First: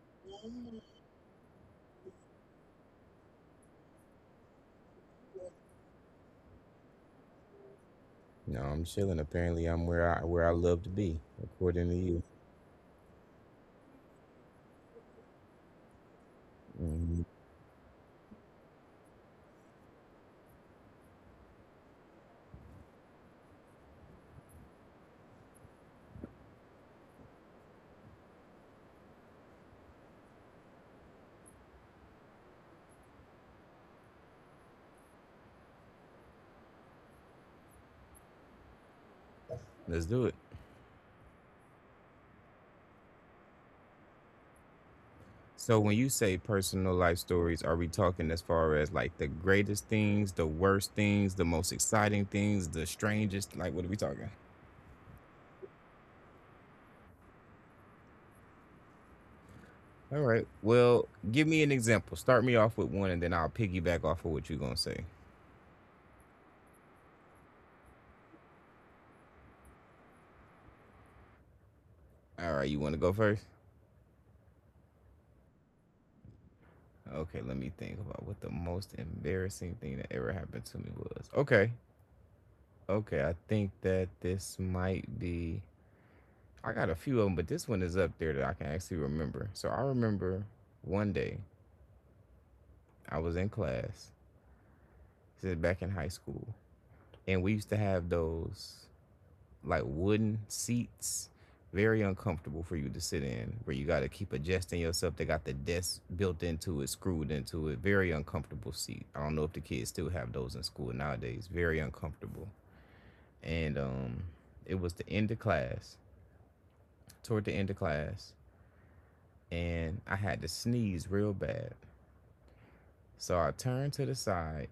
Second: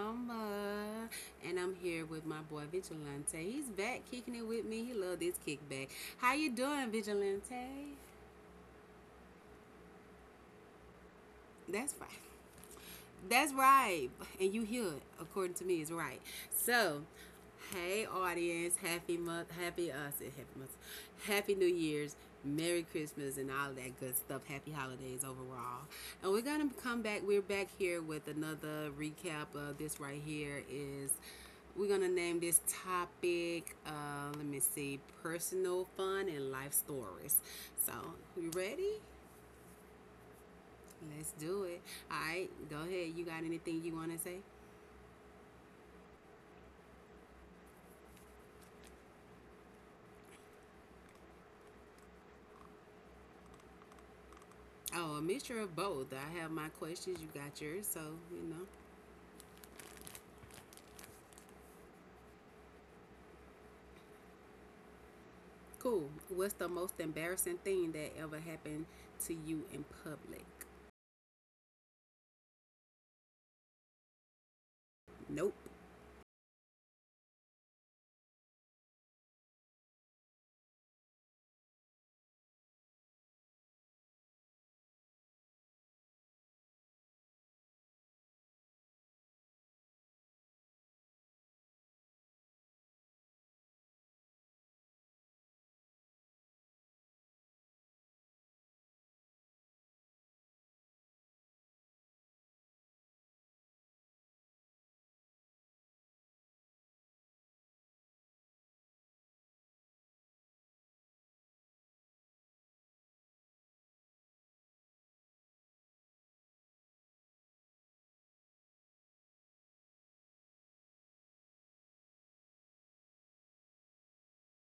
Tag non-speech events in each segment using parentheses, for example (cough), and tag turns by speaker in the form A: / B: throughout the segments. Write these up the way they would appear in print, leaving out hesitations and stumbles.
A: Yama, and I'm here with my boy Vigilante. He's back kicking it with me. He love this kickback. How you doing, Vigilante?
B: No, I'm chilling. Apparently, I'm where I love to be,
A: That's
B: according to
A: right.
B: you.
A: That's right. And you hear it, according to me, is right. So,
B: Mhm.
A: hey audience, happy month, happy us, happy month, happy New Year's, Merry Christmas, and all that good stuff. Happy holidays overall. And we're gonna come back. We're back here with another recap of this right here. Is we're gonna name this topic. Let me see, personal fun and life stories. So, you ready?
B: Let's do it.
A: Let's do it. All right, go ahead. You got anything you want to say?
B: So, when you say personal life stories, are we talking as far as like the greatest things, the worst things, the most exciting things, the strangest? Like, what are we talking?
A: Oh, a mixture of both. I have my questions, you got yours, so you know.
B: All right. Well, give me an example. Start me off with one, and then I'll piggyback off of what you're gonna say.
A: Cool. What's the most embarrassing thing that ever happened to you in public?
B: All right. You want to go first?
A: Nope.
B: Okay. Let me think about what the most embarrassing thing that ever happened to me was. Okay. Okay. I think that this might be. I got a few of them, but this one is up there that I can actually remember. So I remember one day I was in class, this is back in high school, and we used to have those like wooden seats, very uncomfortable for you to sit in, where you got to keep adjusting yourself. They got the desk built into it, screwed into it, very uncomfortable seat. I don't know if the kids still have those in school nowadays, very uncomfortable. And It was the end of class, toward the end of class, and I had to sneeze real bad. So I turn to the side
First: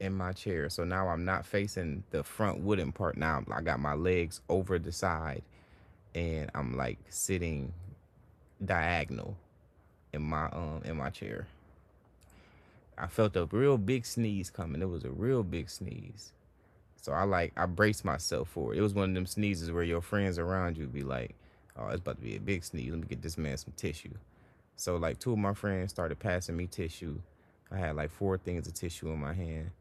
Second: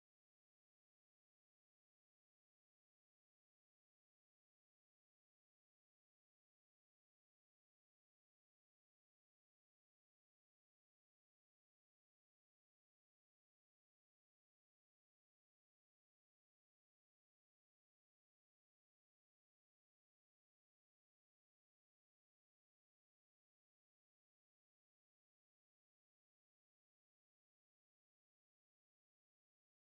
B: in my chair. So now I'm not facing the front wooden part. Now I got my legs over the side and I'm like sitting diagonal in my chair. I felt a real big sneeze coming. It was a real big sneeze. So I like I braced myself for it. It was one of them sneezes where your friends around you be like, "Oh, it's about to be a big sneeze. Let me get this man some tissue." So like two of my friends started passing me tissue. I had like four things of tissue in my hand.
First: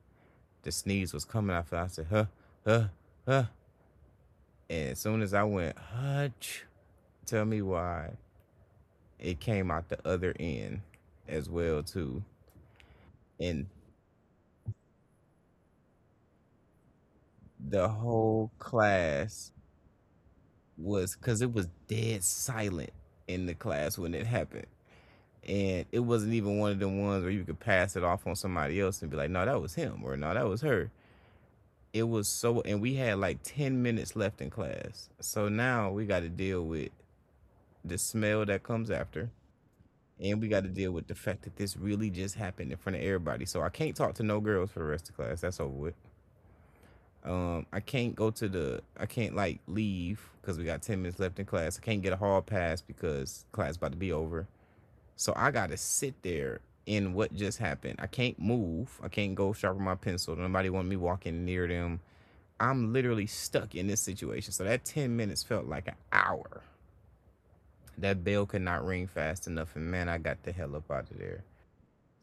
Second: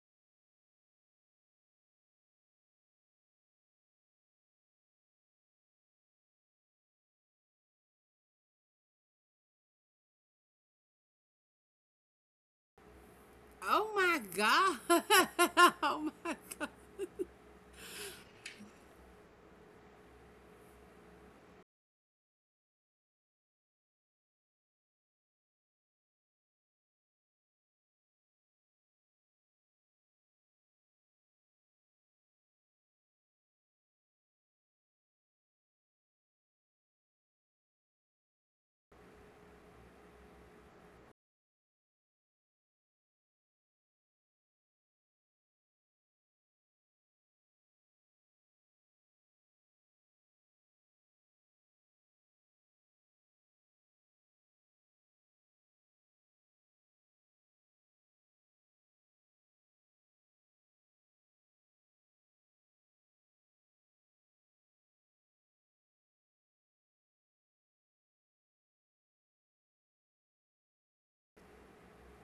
B: The sneeze was coming. I felt I said, huh, huh, huh. And as soon as I went, hutch, tell me why it came out the other end as well too. And
A: Oh my god. (laughs) Oh my god.
B: the whole class was because it was dead silent in the class when it happened. And it wasn't even one of them ones where you could pass it off on somebody else and be like, no, that was him or no, that was her. It was so, and we had like 10 minutes left in class. So now we got to deal with the smell that comes after. And we got to deal with the fact that this really just happened in front of everybody. So I can't talk to no girls for the rest of class. That's over with. I can't go to the. I can't like leave because we got 10 minutes left in class. I can't get a hall pass because class about to be over. So I gotta sit there in what just happened. I can't move. I can't go sharpen my pencil. Nobody want me walking near them. I'm literally stuck in this situation. So that 10 minutes felt like an hour. That bell could not ring fast enough, and man, I got the hell up out of there.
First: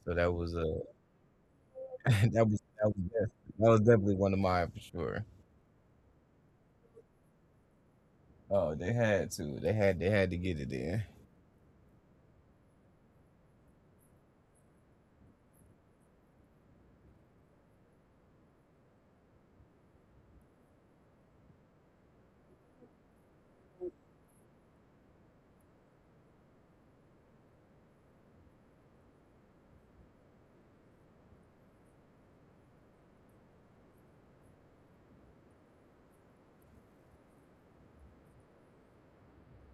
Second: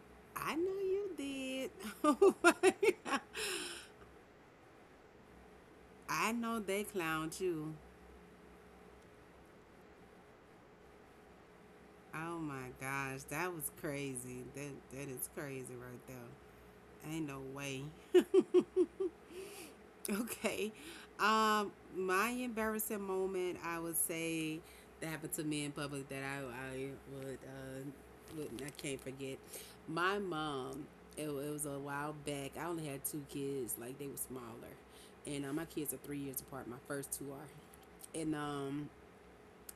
B: So that was
A: I know
B: a.
A: you did. (laughs)
B: (laughs)
A: Oh
B: That
A: my
B: was that was
A: god.
B: def that was definitely one of mine for sure.
A: I know they clowned you.
B: Oh, they had to get it in.
A: Oh my gosh, that was crazy. That is crazy right there. Ain't no way. (laughs) (laughs) Okay. Um, my embarrassing moment, I would say, that happened to me in public that I would I can't forget. My mom, it was a while back. I only had two kids, like they were smaller, and my kids are 3 years apart. My first two are, and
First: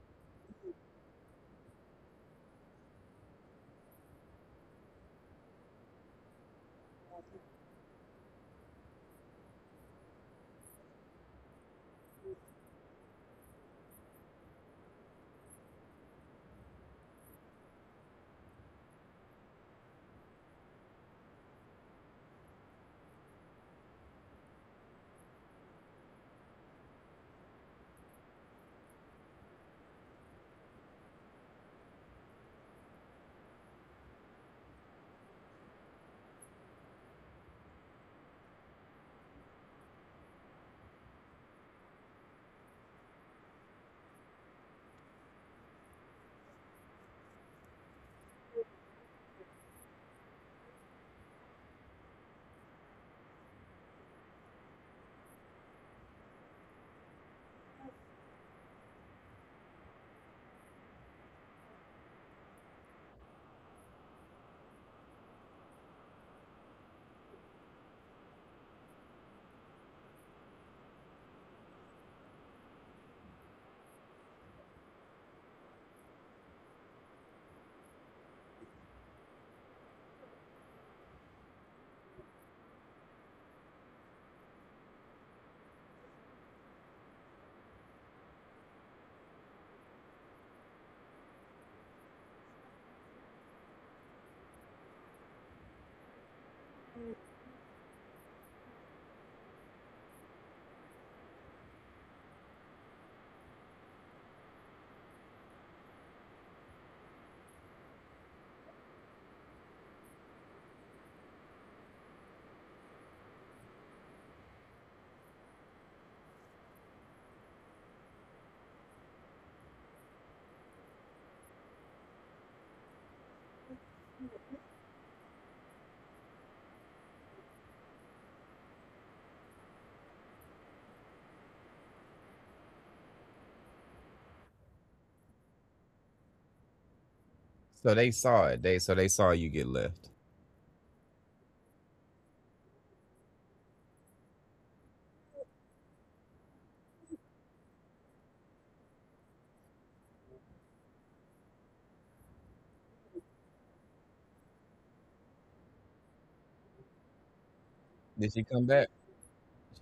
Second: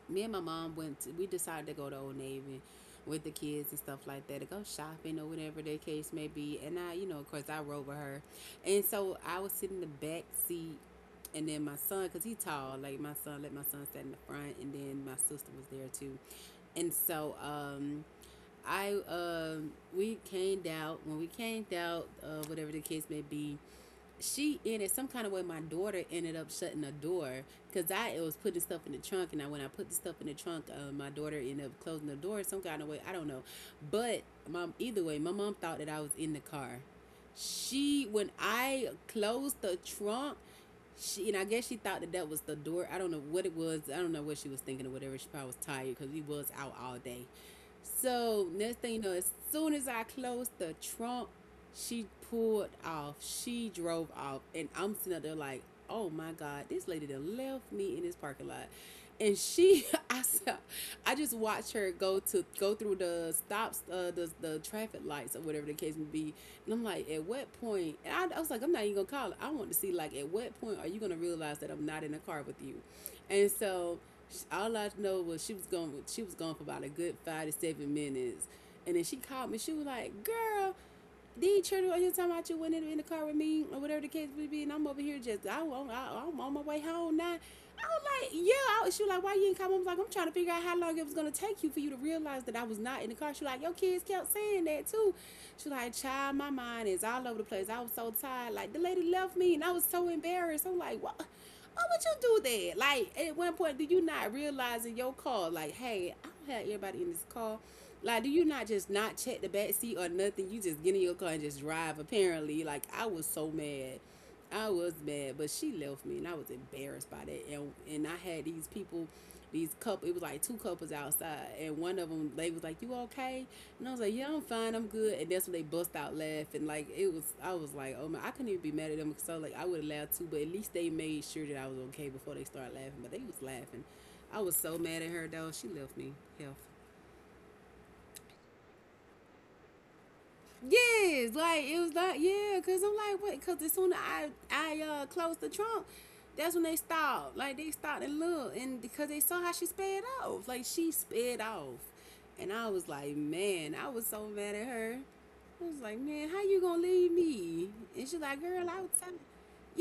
A: me and my mom went to, we decided to go to Old Navy with the kids and stuff like that to go shopping or whatever the case may be, and I of course I rode with her. And so I was sitting in the back seat, and then my son, because he's tall, like my son, let my son sit in the front. And then my sister was there too. And so I we came out. When we came out, whatever the case may be, she ended, some kind of way my daughter ended up shutting the door, because I it was putting stuff in the trunk. And I, when I put the stuff in the trunk, my daughter ended up closing the door some kind of way, I don't know. But mom, either way, my mom thought that I was in the car. She, when I closed the trunk, she, and I guess she thought that that was the door, I don't know what it was, I don't know what she was thinking or whatever. She probably was tired because we was out all day. So next thing you know, as soon as I closed the trunk, she pulled off. She drove off. And I'm sitting up there like, oh my God, this lady done left me in this parking lot. And she, (laughs) I saw, I just watched her go to go through the stops, the traffic lights or whatever the case may be. And I'm like, at what point? And I was like, I'm not even gonna call it. I want to see, like, at what point are you gonna realize that I'm not in a car with you? And so, all I know was she was gone. She was gone for about a good 5 to 7 minutes. And then she called me. She was like, "Girl, these children are here talking about you went in the car with me or whatever the case may be, and I'm over here just I'm on my way home now." I was like, yeah. I was, she was like, why you ain't come? I was like, I'm trying to figure out how long it was gonna take you for you to realize that I was not in the car. She was like, your kids kept saying that too. She was like, child, my mind is all over the place. I was so tired. Like the lady left me, and I was so embarrassed. I'm like, what? Why would you do that? Like at one point, do you not realize in your car, like, hey, I don't have everybody in this car. Like, do you not just not check the back seat or nothing? You just get in your car and just drive. Apparently, like I was so mad, I was mad. But she left me, and I was embarrassed by that. And I had these people, these couple. It was like two couples outside, and one of them they was like, "You okay?" And I was like, "Yeah, I'm fine. I'm good." And that's when they bust out laughing. Like it was, I was like, "Oh man, I couldn't even be mad at them." So like I would have laughed too, but at least they made sure that I was okay before they started laughing. But they was laughing. I was so mad at her though. She left me. Hell.
B: So they saw it, they saw you get left.
A: Yes, like it was like, yeah, cause I'm like what? Cause as soon as I closed the trunk, that's when they stopped. Like they stopped and looked, and because they saw how she sped off, like she sped off, and I was like, man, I was so mad at her. I was like, man, how you gonna leave me? And she's
B: Did
A: like,
B: she
A: girl,
B: come
A: I
B: back?
A: was telling.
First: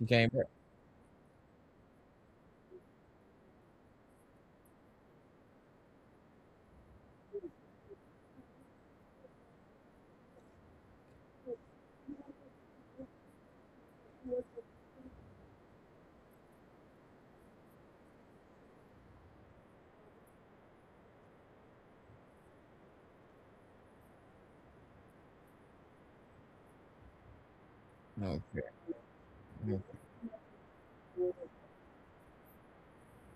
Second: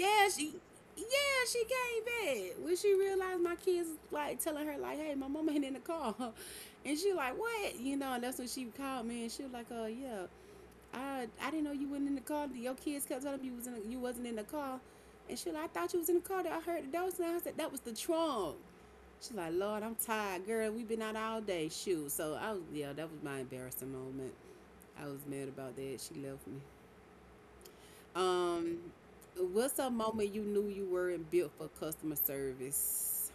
B: She came back?
A: she. Yeah, she came back when she realized my kids like telling her like, "Hey, my mama ain't in the car," (laughs) and she like, "What?" You know, and that's when she called me, and she was like, "Oh yeah, I didn't know you wasn't in the car. Your kids kept telling me you was in the, you wasn't in the car." And she like, I thought you was in the car. That I heard the door sound. I said that was the trunk. She's like, Lord, I'm tired, girl. We've been out all day. Shoot. So I was, yeah, that was my embarrassing moment. I was mad about that. She left me.
B: Okay,
A: Um, what's a
B: okay.
A: moment you knew you weren't built for customer service?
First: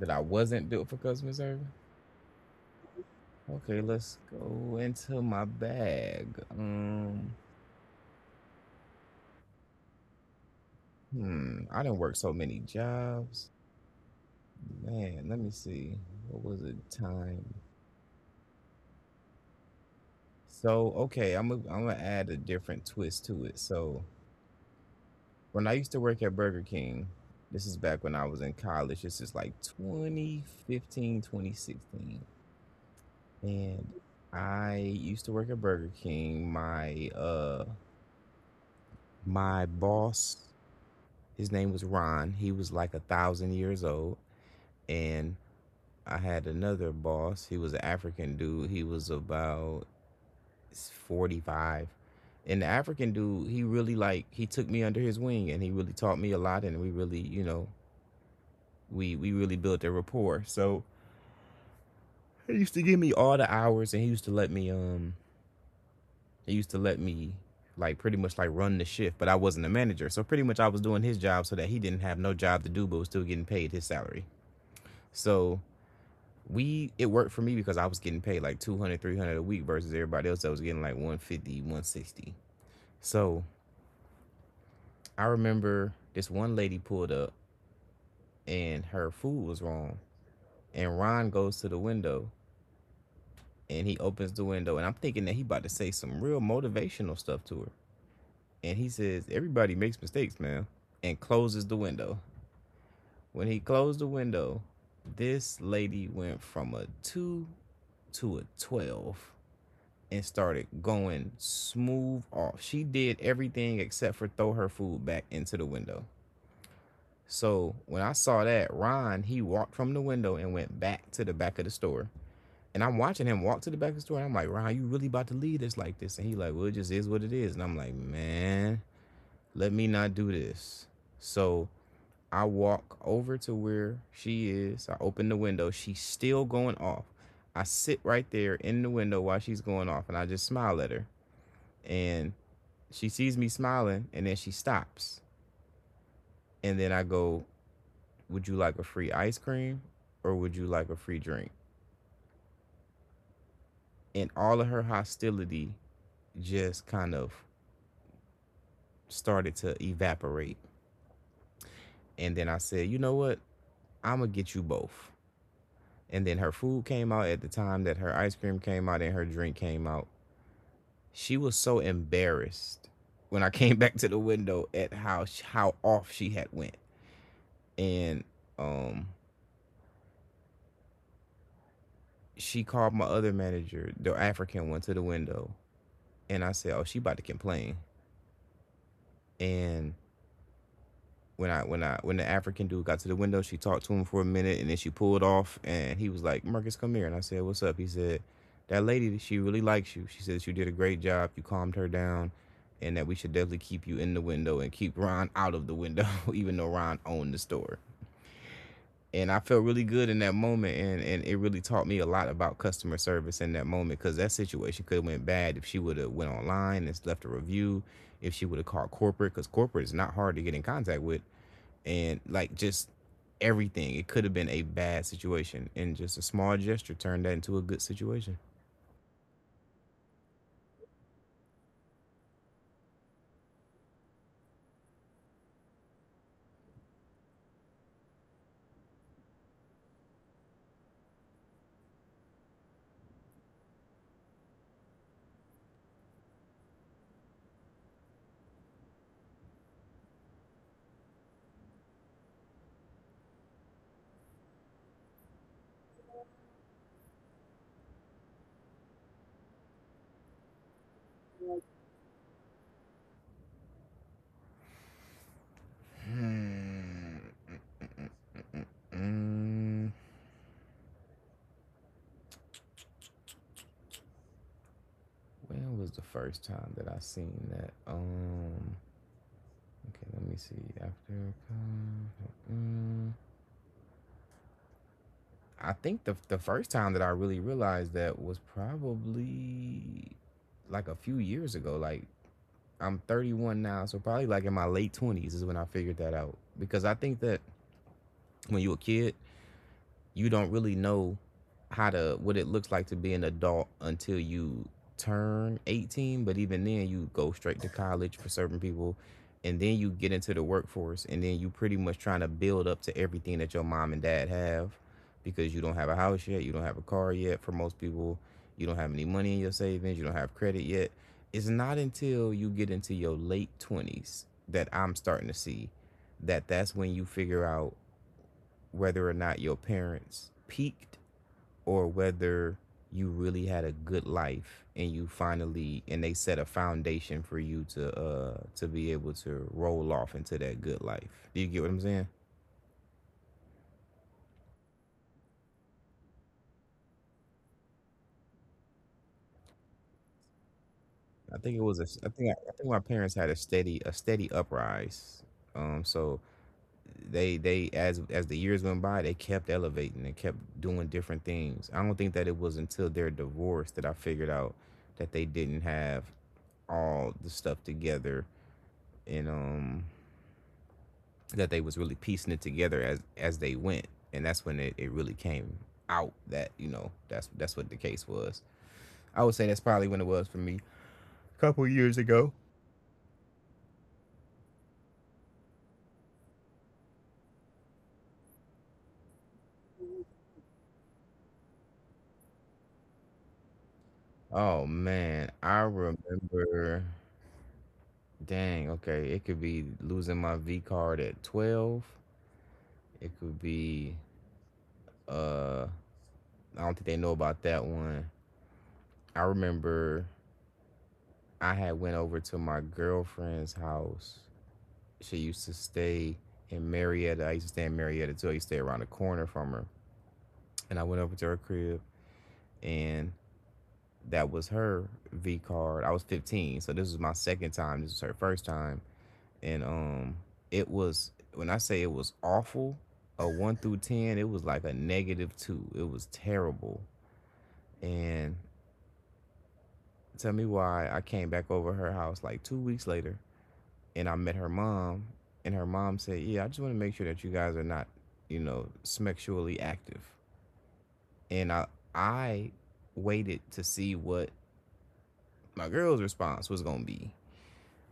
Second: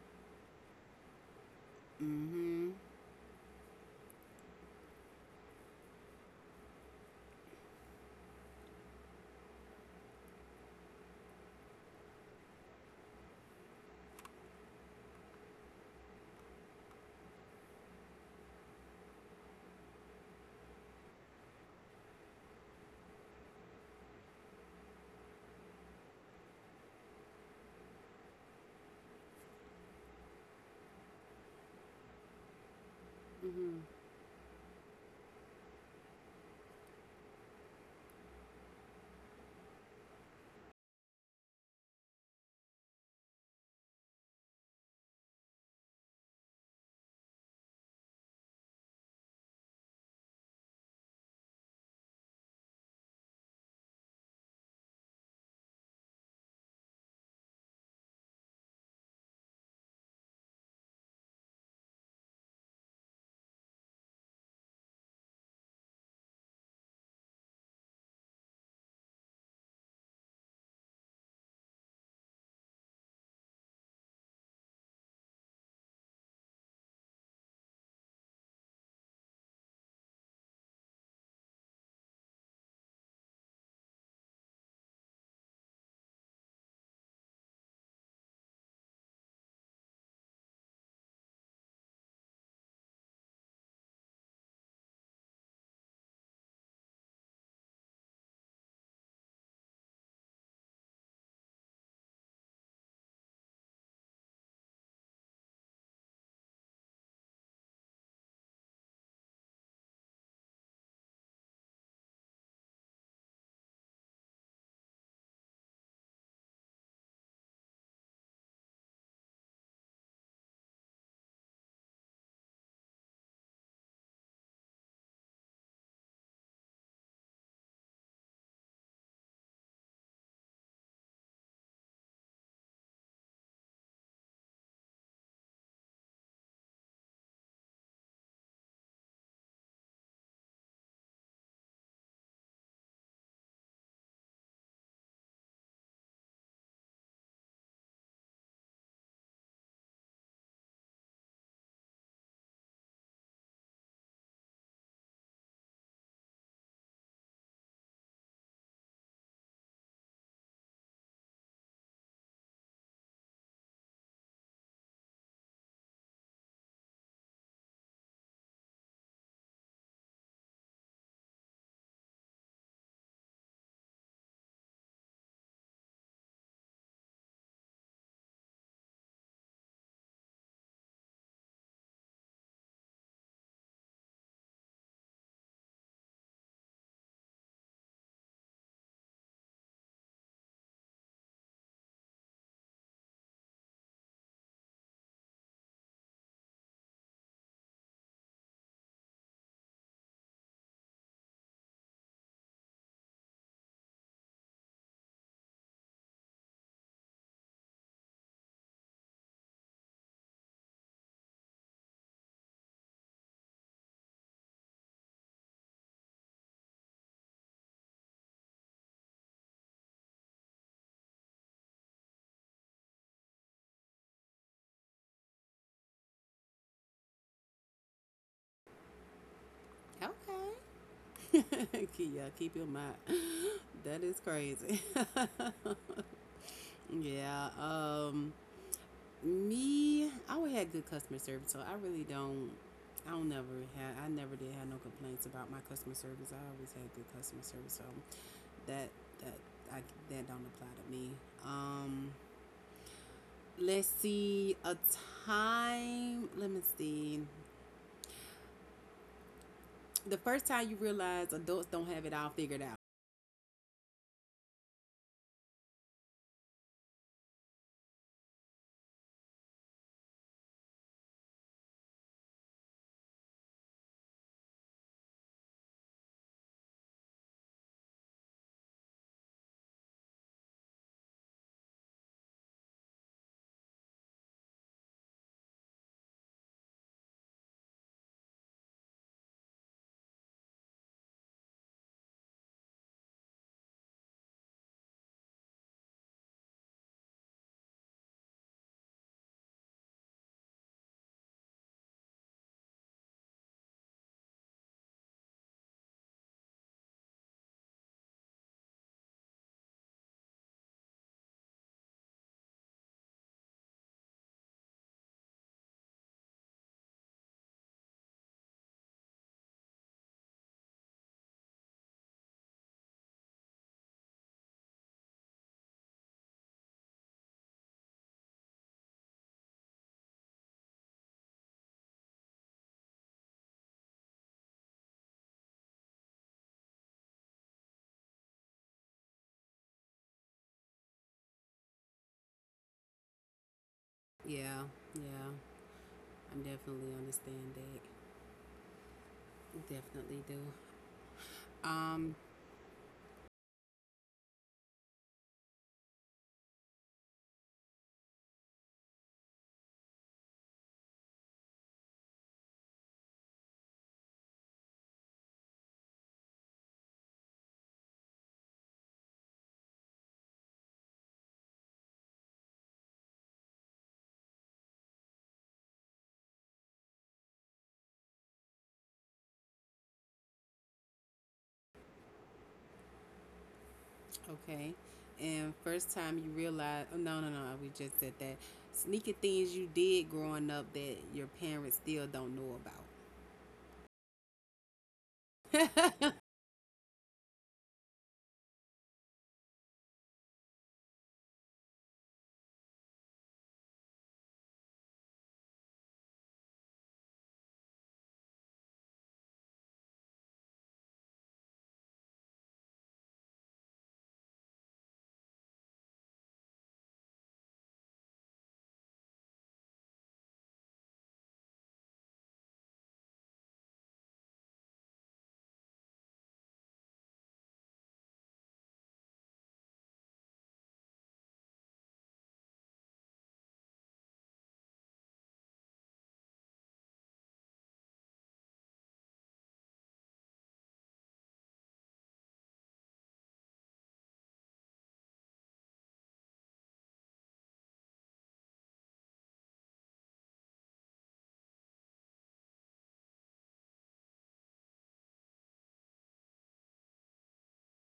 B: That I wasn't built for customer service?
A: Mm-hmm.
B: Okay, let's go into my bag. I done worked so many jobs. Man, let me see. What was it? Time? So, okay, I'm gonna add a different twist to it. So when I used to work at Burger King, this is back when I was in college. This is like 2015, 2016.
A: Mm-hmm.
B: And I used to work at Burger King. My my boss, his name was Ron. He was like a thousand years old. And I had another boss. He was an African dude. He was about 45. And the African dude, he really like he took me under his wing and he really taught me a lot and we really, you know, we really built a rapport. So he used to give me all the hours, and he used to let me he used to let me like pretty much like run the shift, but I wasn't a manager. So pretty much I was doing his job so that he didn't have no job to do, but was still getting paid his salary. So we it worked for me because I was getting paid like 200 300 a week versus everybody else that was getting like one fifty one sixty. So I remember this one lady pulled up and her food was wrong. And Ron goes to the window and he opens the window and I'm thinking that he about to say some real motivational stuff to her. And he says, everybody makes mistakes, man. And closes the window. When he closed the window, this lady went from a 2 to a 12 and started going smooth off. She did everything except for throw her food back into the window. So when I saw that, Ron, he walked from the window and went back to the back of the store. And I'm watching him walk to the back of the store, and I'm like, Ron, you really about to leave us like this? And he like, well, it just is what it is. And I'm like, man, let me not do this. So I walk over to where she is. I open the window. She's still going off. I sit right there in the window while she's going off, and I just smile at her. And she sees me smiling, and then she stops. And then I go, would you like a free ice cream or would you like a free drink? And all of her hostility just kind of started to evaporate. And then I said, you know what? I'm going to get you both. And then her food came out at the time that her ice cream came out and her drink came out. She was so embarrassed when I (laughs) came back to the window at how off she had went. And um she called my other manager, the African one to the window, and I said, "Oh, she about to complain." And when the African dude got to the window, she talked to him for a minute and then she pulled off and he was like, Marcus, come here. And I said, what's up? He said, that lady, she really likes you. She says you did a great job. You calmed her down and that we should definitely keep you in the window and keep Ron (laughs) out of the window, (laughs) even though Ron owned the store. And I felt really good in that moment and, it really taught me a lot about customer service in that moment because that situation could have went bad if she would have went online and left a review, if she would have called corporate, because corporate is not hard to get in contact with and like just everything. It could have been a bad situation, and just a small gesture turned that into a good situation.
A: Okay. (laughs) Yeah, keep your mind. That is crazy. (laughs) Yeah. Me, I always had good customer service, so I really don't. I don't never had. I never did have no complaints about my customer service. I always had good customer service, so that that I, that don't apply to me. Um, let's see a time. Let me see. The first time you realize adults don't have it all figured out.
B: Hmm. Mm, when was the first time that I seen that? Okay, let me see. Mm, I think the first time that I really realized that was probably like a few years ago. Like I'm 31 now, so probably like in my late 20s is when I figured that out because I think that when you're a kid, you don't really know how to what it looks like to be an adult until you turn 18. But even then you go straight to college for certain people, and then you get into the workforce and then you pretty much trying to build up to everything that your mom and dad have because you don't have a house yet, you don't have a car yet for most people, you don't have any money in your savings, you don't have credit yet. It's not until you get into your late 20s that I'm starting to see that that's when you figure out whether or not your parents peaked or whether you really had a good life and you finally and they set a foundation for you to be able to roll off into that good life. Do you get what I'm saying?
A: Yeah, yeah. I definitely understand that. Definitely do.
B: I think it was a
A: Um,
B: I think my parents had a steady uprise. So they as the years went by, they kept elevating and kept doing different things. I don't think that it was until their divorce that I figured out that they didn't have all the stuff together, and that they was really piecing it together as they went. And that's when it really came out that that's what the case was. I would say that's probably when it was for me, a couple years ago.
A: Okay. And first time you realize, oh, no, no, no, we just said that. Sneaky things you did growing up that your parents still don't know
B: Oh man, I
A: about.
B: remember. Dang, okay, it could be losing my v card at 12. It could be uh I don't think they know about that one. I remember I had went over to my girlfriend's house. She used to stay in Marietta. I used to stay in Marietta too. I used to stay around the corner from her. And I went over to her crib, and that was her V card. I was 15. So this was my second time. This was her first time. And it was, when I say it was awful, a one through ten, it was like a negative two. It was terrible. And tell me why I came back over her house like 2 weeks later and I met her mom, and her mom said, "Yeah, I just want to make sure that you guys are not, you know, sexually active." And I waited to see what my girl's response was gonna be,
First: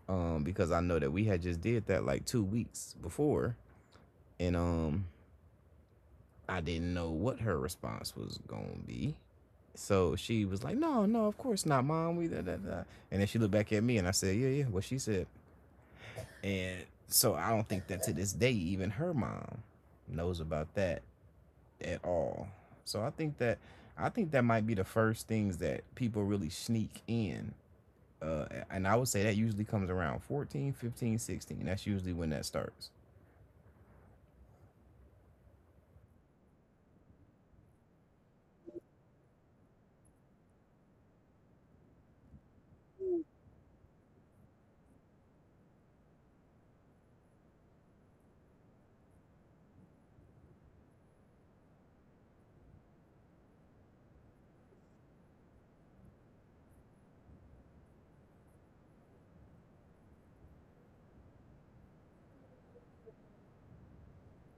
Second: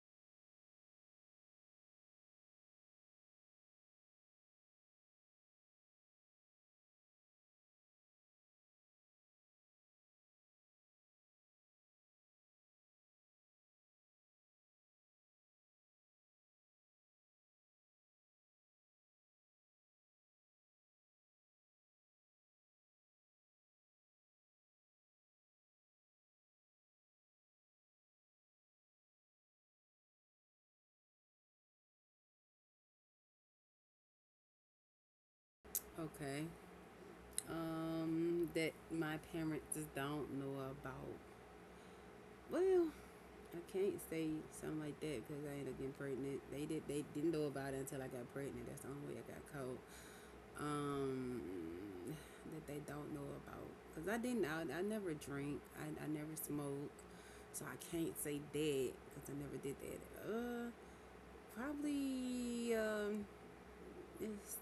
B: because I know that we had just did that like 2 weeks before, and I didn't know what her response was gonna be. So she was like, "No, no, of course not, mom. We da da da." And then she looked back at me, and I said, "Yeah, yeah, what she said." And so I don't think that to this day, even her mom knows about that at all. So I think that might be the first things that people really sneak in. And I would say that usually comes around 14, 15, 16. That's usually when that starts.
A: (laughs) Okay. That my parents just don't know about. Well, I can't say something like that because I ended up getting pregnant. They did. They didn't know about it until I got pregnant. That's the only way I got caught. um, that they don't know about. Because I didn't, I never drink, I never smoke, so I can't say that because I never did that. Uh, probably it's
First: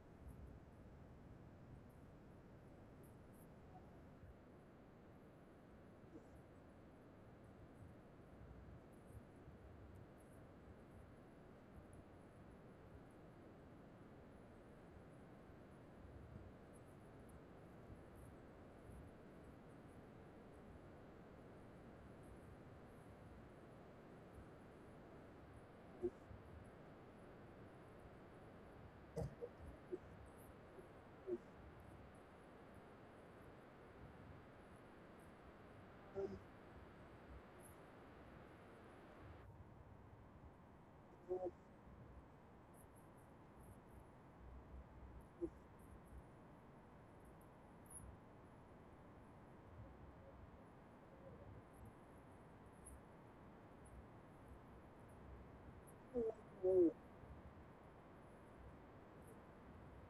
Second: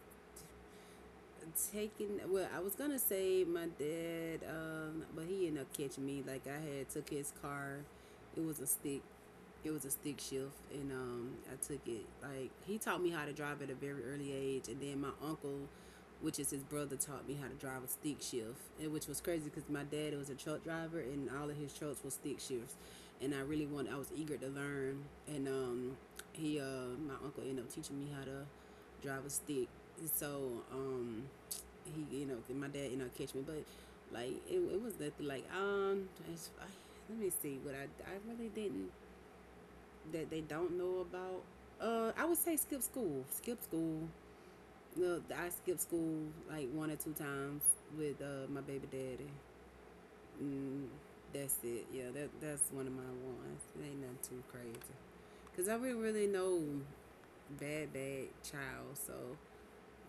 A: taking. Well, I was gonna say my dad, but he ended up catching me. Like I had took his car. It was a stick, shift. And I took it, like he taught me how to drive at a very early age, and then my uncle, which is his brother, taught me how to drive a stick shift. And which was crazy, because my dad was a truck driver and all of his trucks were stick shifts, and I really wanted, I was eager to learn. And he my uncle ended up teaching me how to drive a stick. And so he, you know, my dad ended up catching me, but like it was nothing like it's, I, let me see what I really didn't, that they don't know about. I would say skip school. Skip school. No, I skipped school like one or two times with my baby daddy. Mm, that's it. Yeah, that that's one of my ones. It ain't nothing too crazy. Cause I didn't really know, bad bad child, so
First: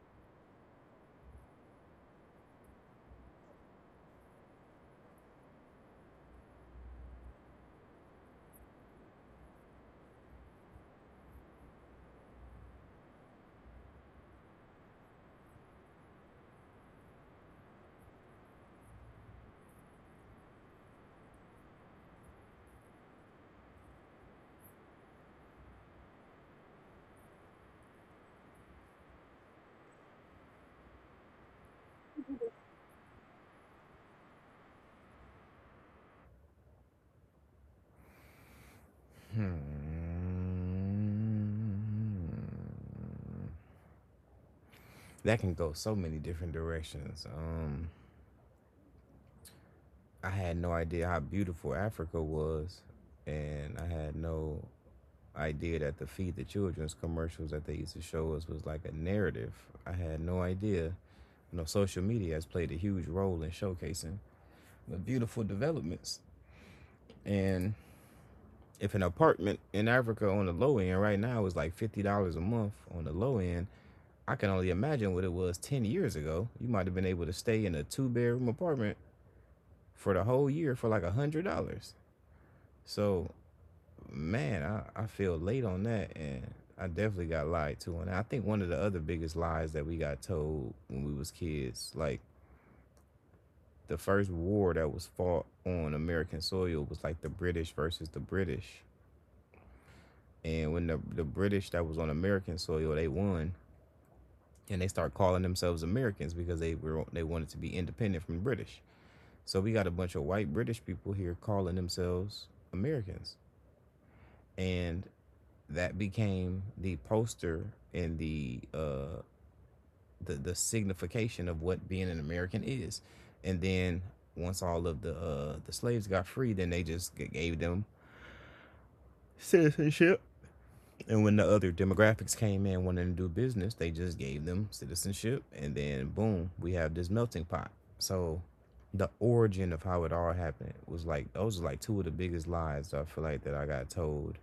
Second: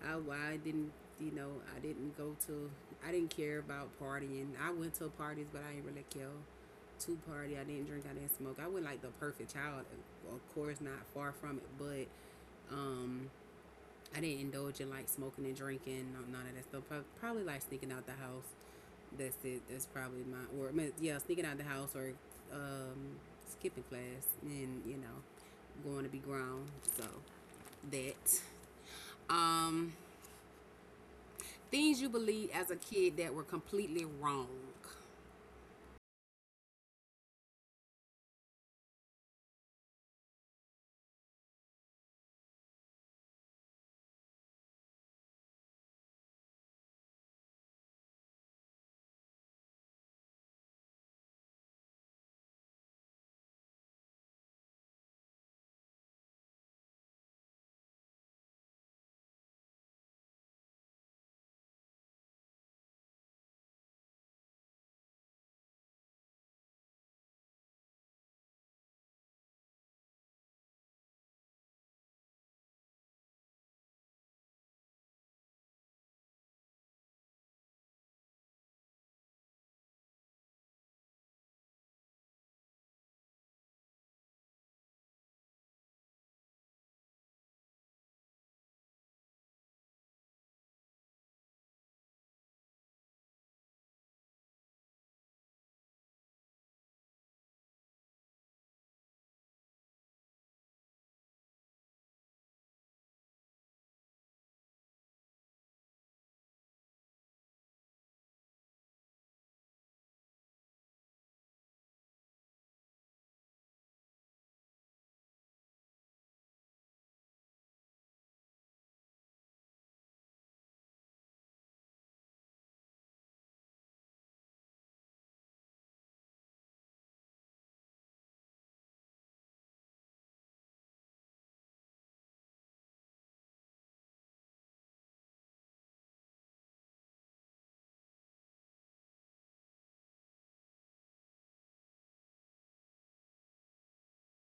A: I I didn't, you know, I didn't go to, I didn't care about partying. I went to parties, but I didn't really care to party. I didn't drink. I didn't smoke. I wasn't like the perfect child, of course, not far from it, but Um, I didn't indulge in like smoking and drinking, none of that stuff. Probably like sneaking out the house. That's it. That's probably my or yeah, sneaking out the house or um, skipping class and you know going to be grown. So that um, things you believed as a kid that were completely wrong.
B: Hmm. That can go so many different directions. I had no idea how beautiful Africa was, and I had no idea that the feed the children's commercials that they used to show us was like a narrative. I had no idea. You know, social media has played a huge role in showcasing the beautiful developments. And if an apartment in Africa on the low end right now is like $50 a month on the low end, I can only imagine what it was 10 years ago. You might have been able to stay in a two-bedroom apartment for the whole year for like $100. So, man, I feel late on that, and I definitely got lied to. And I think one of the other biggest lies that we got told when we was kids, like the first war that was fought on American soil was like the British versus the British. And when the British that was on American soil, they won, and they start calling themselves Americans because they were they wanted to be independent from the British. So we got a bunch of white British people here calling themselves Americans. And that became the poster and the signification of what being an American is. And then once all of the slaves got free, then they just gave them ship. And when the other demographics came in wanting to do business, they just gave them citizenship and then boom, we have this melting pot. So the origin of how it all happened was like those are like two of the biggest lies I feel like that I got told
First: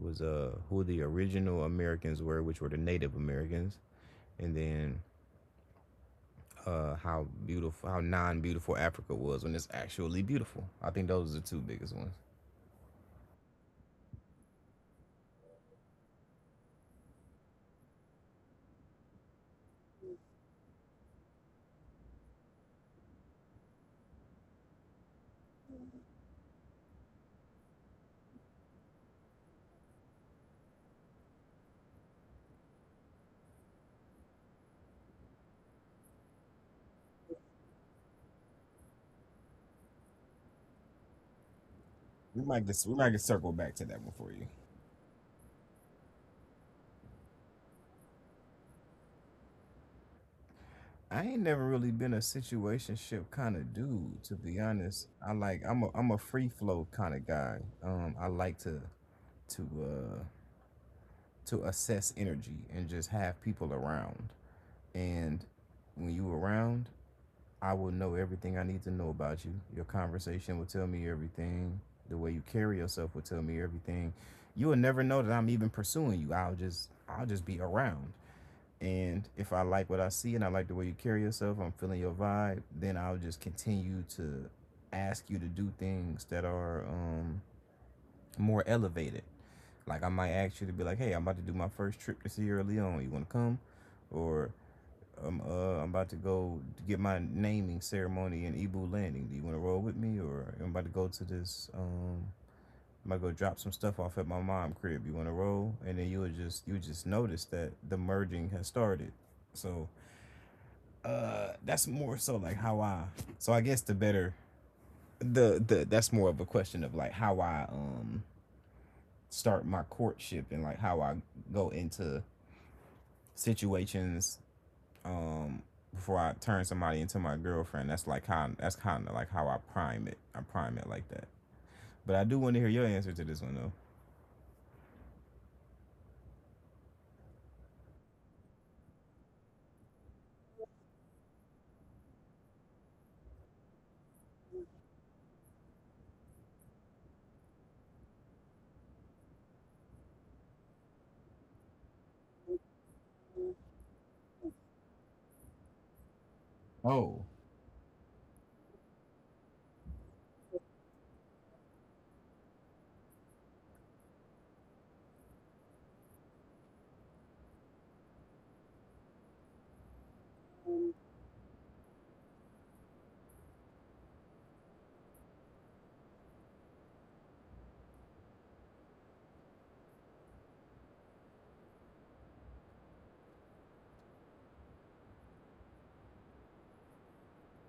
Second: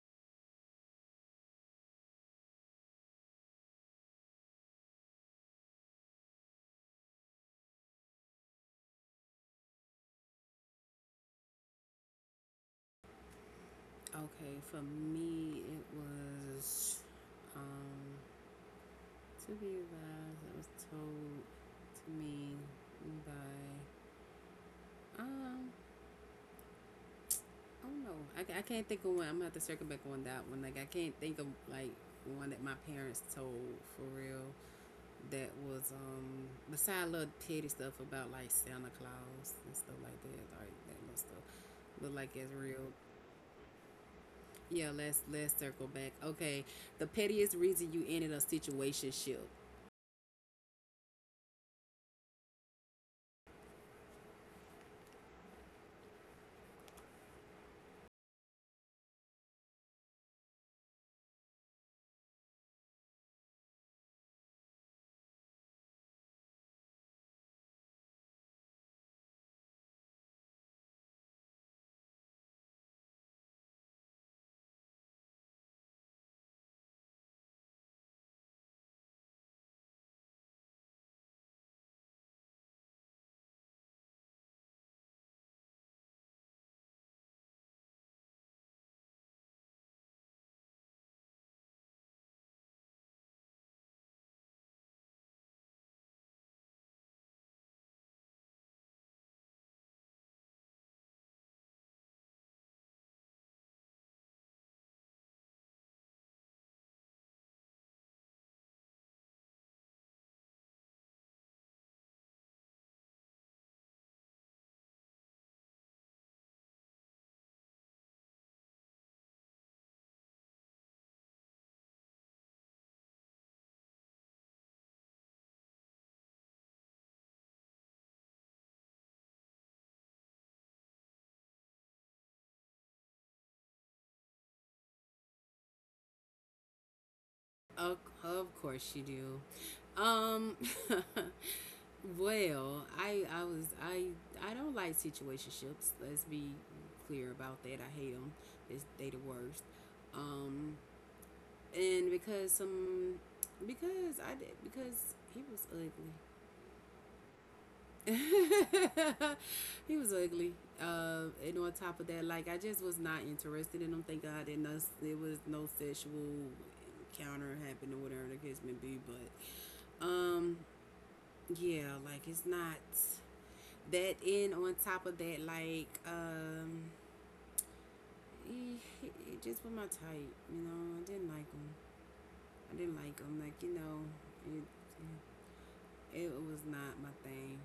B: was who the original Americans were, which were the Native Americans, and then how beautiful, how non-beautiful Africa was when it's actually beautiful. I think those are the two biggest ones.
A: Okay, for me it was um to be advised. I was told to me by um I don't know. I can't think of one. I'm gonna have to circle back on that one. Like I can't think of like one that my parents told for real. That was beside little petty stuff about like Santa Claus and stuff like that little stuff. But like
B: We
A: it's
B: might just
A: real.
B: we might get circle back to that one for you.
A: Yeah, let's circle back. Okay, the pettiest reason you ended a situationship.
B: I ain't never really been a situationship kind of dude, to be honest. I like I'm a free flow kind of guy. I like to to uh to assess energy and just have people around. And when you around, I will know everything I need to know about you. Your conversation will tell me everything. The way you carry yourself will tell me everything. You will never know that I'm even pursuing you. I'll just be around. And if I like what I see and I like the way you carry yourself, I'm feeling your vibe, then I'll just continue to ask you to do things that are more elevated. Like I might ask you to be like, "Hey, I'm about to do my first trip to Sierra Leone. You want to come?" Or I'm about to go get my naming ceremony in Ebu Landing. Do you want to roll with me, or I'm about to go to this? I'm about to go drop some stuff off at my mom crib. You want to roll, and then you would just notice that the merging has started. So that's more so like how I. So I guess the better the that's more of a question of like how I start my courtship and like how I go into situations um before I turn somebody into my girlfriend. That's like how that's kind of like how I prime it. I prime it like that. But I do want to hear your answer to this one though.
A: Of, of course you do. (laughs) Well, I I don't like situationships. Let's be clear about that. I hate them. It's, they the worst. Um, and because some because I did because he was
B: Oh.
A: ugly. (laughs) He was ugly. And on top of that, like I just was not interested in him. Thank God, and us there was no sexual encounter happened or whatever the case may be. But um, yeah, like it's not. That and on top of that, like he, he, just was my type. You know, I didn't like him. I didn't like him. Like you know, it it was not my thing.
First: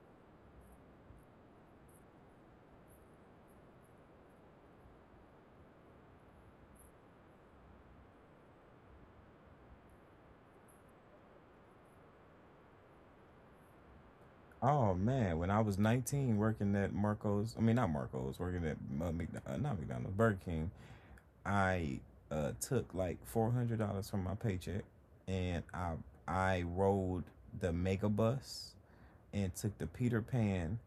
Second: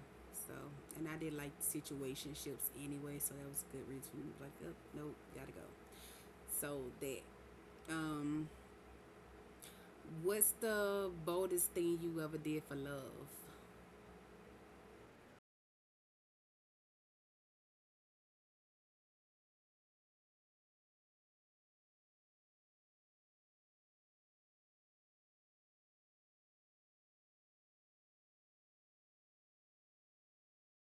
A: So, and I did like situationships anyway, so that was a good reason for me to be like, oh, nope, gotta go. So that. Um, what's the boldest thing you ever did for love?
B: Oh man, when I was 19 working at Marco's, I mean not Marco's, working at McDonald's, not McDonald's, Burger King, I took like $400 from my paycheck and I rode the Mega Bus and took the Peter Pan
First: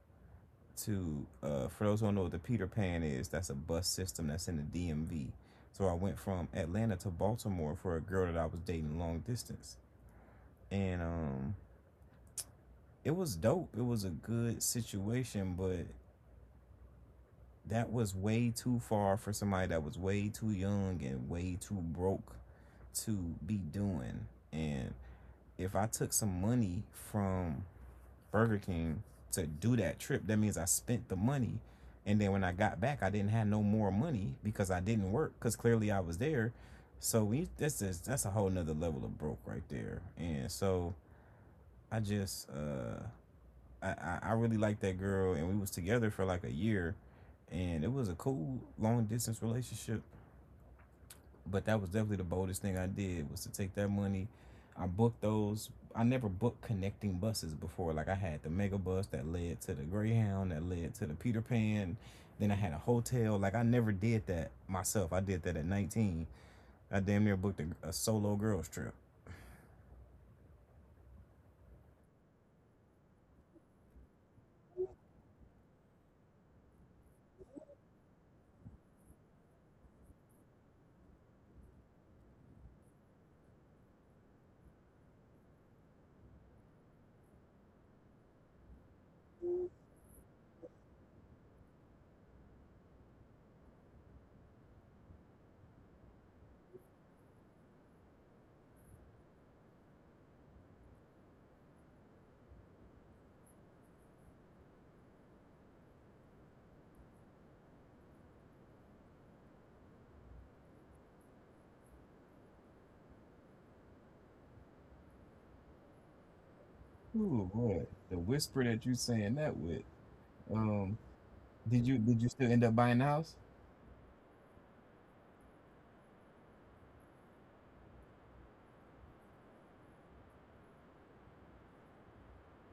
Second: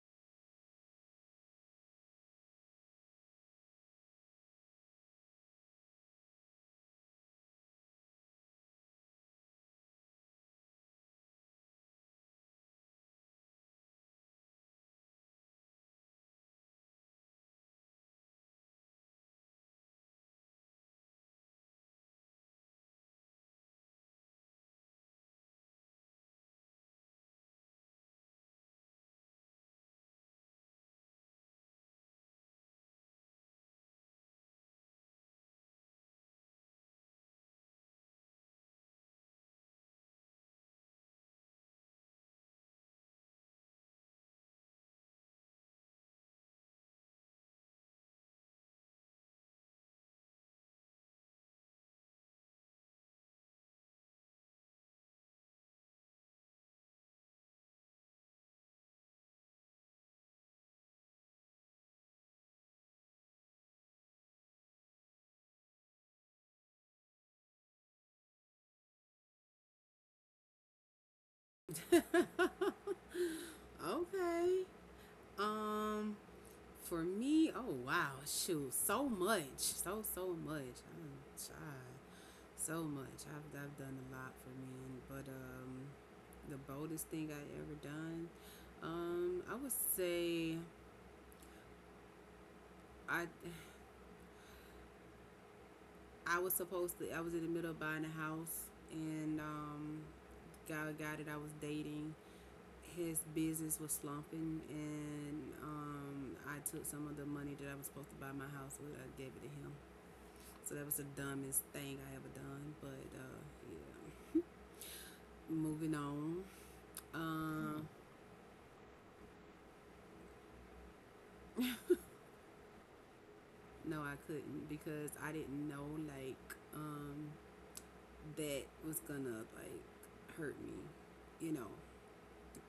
B: to, for those who don't know what the Peter Pan is, that's a bus system that's in the DMV. So I went from Atlanta to Baltimore for a girl that I was dating long distance, and it was dope. It was a good situation, but that was way too far for somebody that was way too young and way too broke to be doing. And if I took some money from Burger King to do that trip. That means I spent the money. And then when I got back, I didn't have no more money because I didn't work because clearly I was there. So we this is that's a whole nother level of broke right there. And so I just really liked that girl and we was together for like a year and it was a cool long distance relationship, but that was definitely the boldest thing I did was to take that money. I booked those. I never booked connecting buses before. Like I had the mega bus that led to the Greyhound, that led to the Peter Pan. Then I had a hotel. Like I never did that myself. I did that at 19. I damn near booked a solo girls trip.
A: (laughs) Okay. Um, for me, oh wow, shoot, so much, so so much. I'm child, so much. I've done a lot for men, but the boldest thing I ever done, I would say I I was supposed to I was in the middle of buying a house, and guy that I was dating, his business was slumping, and I took some of the money that I was supposed to buy my house with, I gave it to him. So that was the dumbest thing I ever done. But yeah, moving on.
B: Ooh boy,
A: Um,
B: the whisper that you saying that with. Um, did you still end up buying the house?
A: No, I couldn't because I didn't know like um, that was gonna like hurt me, you know.